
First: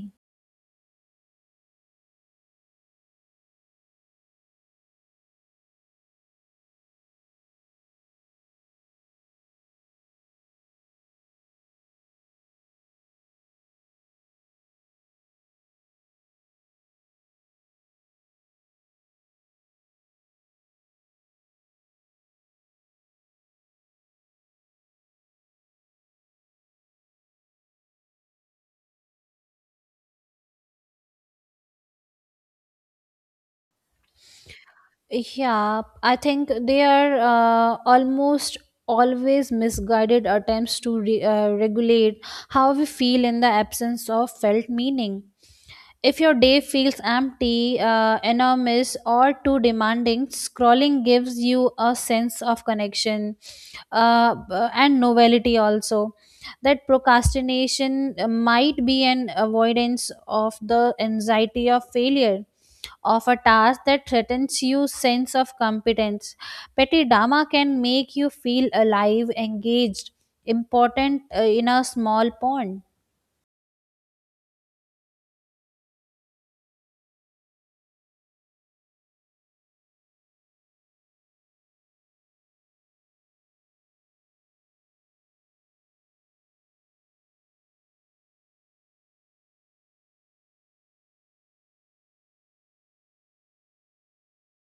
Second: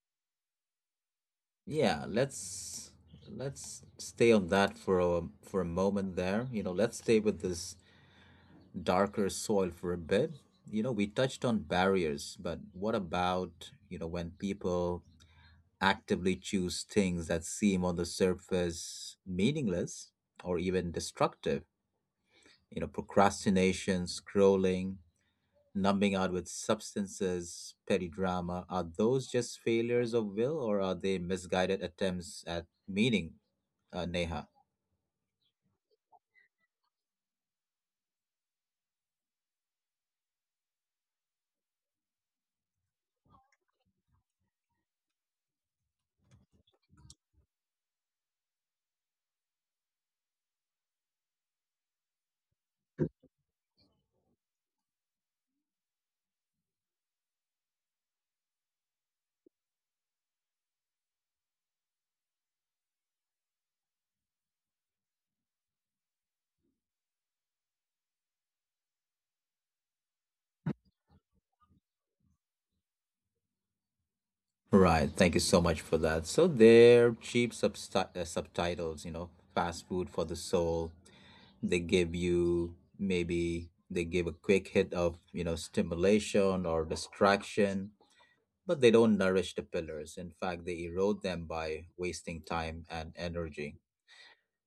[SPEAKER 1] Yeah, let's let's stay on that for a for a moment there. You know, let's stay with this darker soil for a bit. You know, we touched on barriers, but what about, you know, when people actively choose things that seem on the surface meaningless or even destructive? You know, procrastination, scrolling, numbing out with substances, petty drama, are those just failures of will, or are they misguided attempts at meaning, uh, Neha?
[SPEAKER 2] Yeah, I think they are uh, almost always misguided attempts to re- uh, regulate how we feel in the absence of felt meaning. If your day feels empty, uh, enormous, or too demanding, scrolling gives you a sense of connection uh, b- and novelty also. That procrastination uh, might be an avoidance of the anxiety of failure of a task that threatens your sense of competence. Petty drama can make you feel alive, engaged, important uh, in a small pond.
[SPEAKER 1] Right. Thank you so much for that. So they're cheap substi- uh, subtitles, you know, fast food for the soul. They give you maybe they give a quick hit of, you know, stimulation or distraction, but they don't nourish the pillars. In fact, they erode them by wasting time and energy.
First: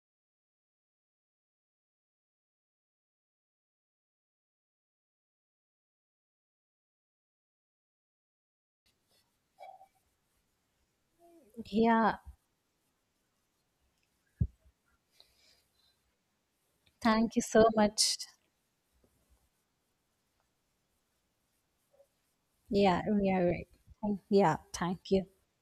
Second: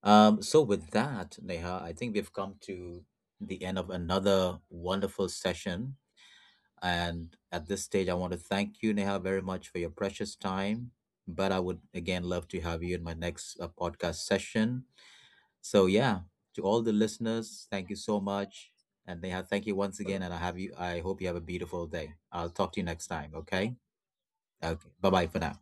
[SPEAKER 1] Um, so with that, Neha, I think we've come to the end of another wonderful session. And at this stage, I want to thank you, Neha, very much for your precious time. But I would
[SPEAKER 2] Yeah,
[SPEAKER 1] again love to have you in my next uh, podcast session. So yeah, to all the
[SPEAKER 2] thank you so
[SPEAKER 1] listeners, thank you
[SPEAKER 2] much.
[SPEAKER 1] so much. And Neha, thank you once again. And I have you. I hope you have a beautiful day. I'll talk to you
[SPEAKER 2] Yeah,
[SPEAKER 1] next time.
[SPEAKER 2] yeah,
[SPEAKER 1] Okay.
[SPEAKER 2] right.
[SPEAKER 1] Okay.
[SPEAKER 2] Thank- yeah,
[SPEAKER 1] Bye
[SPEAKER 2] thank you.
[SPEAKER 1] bye for now.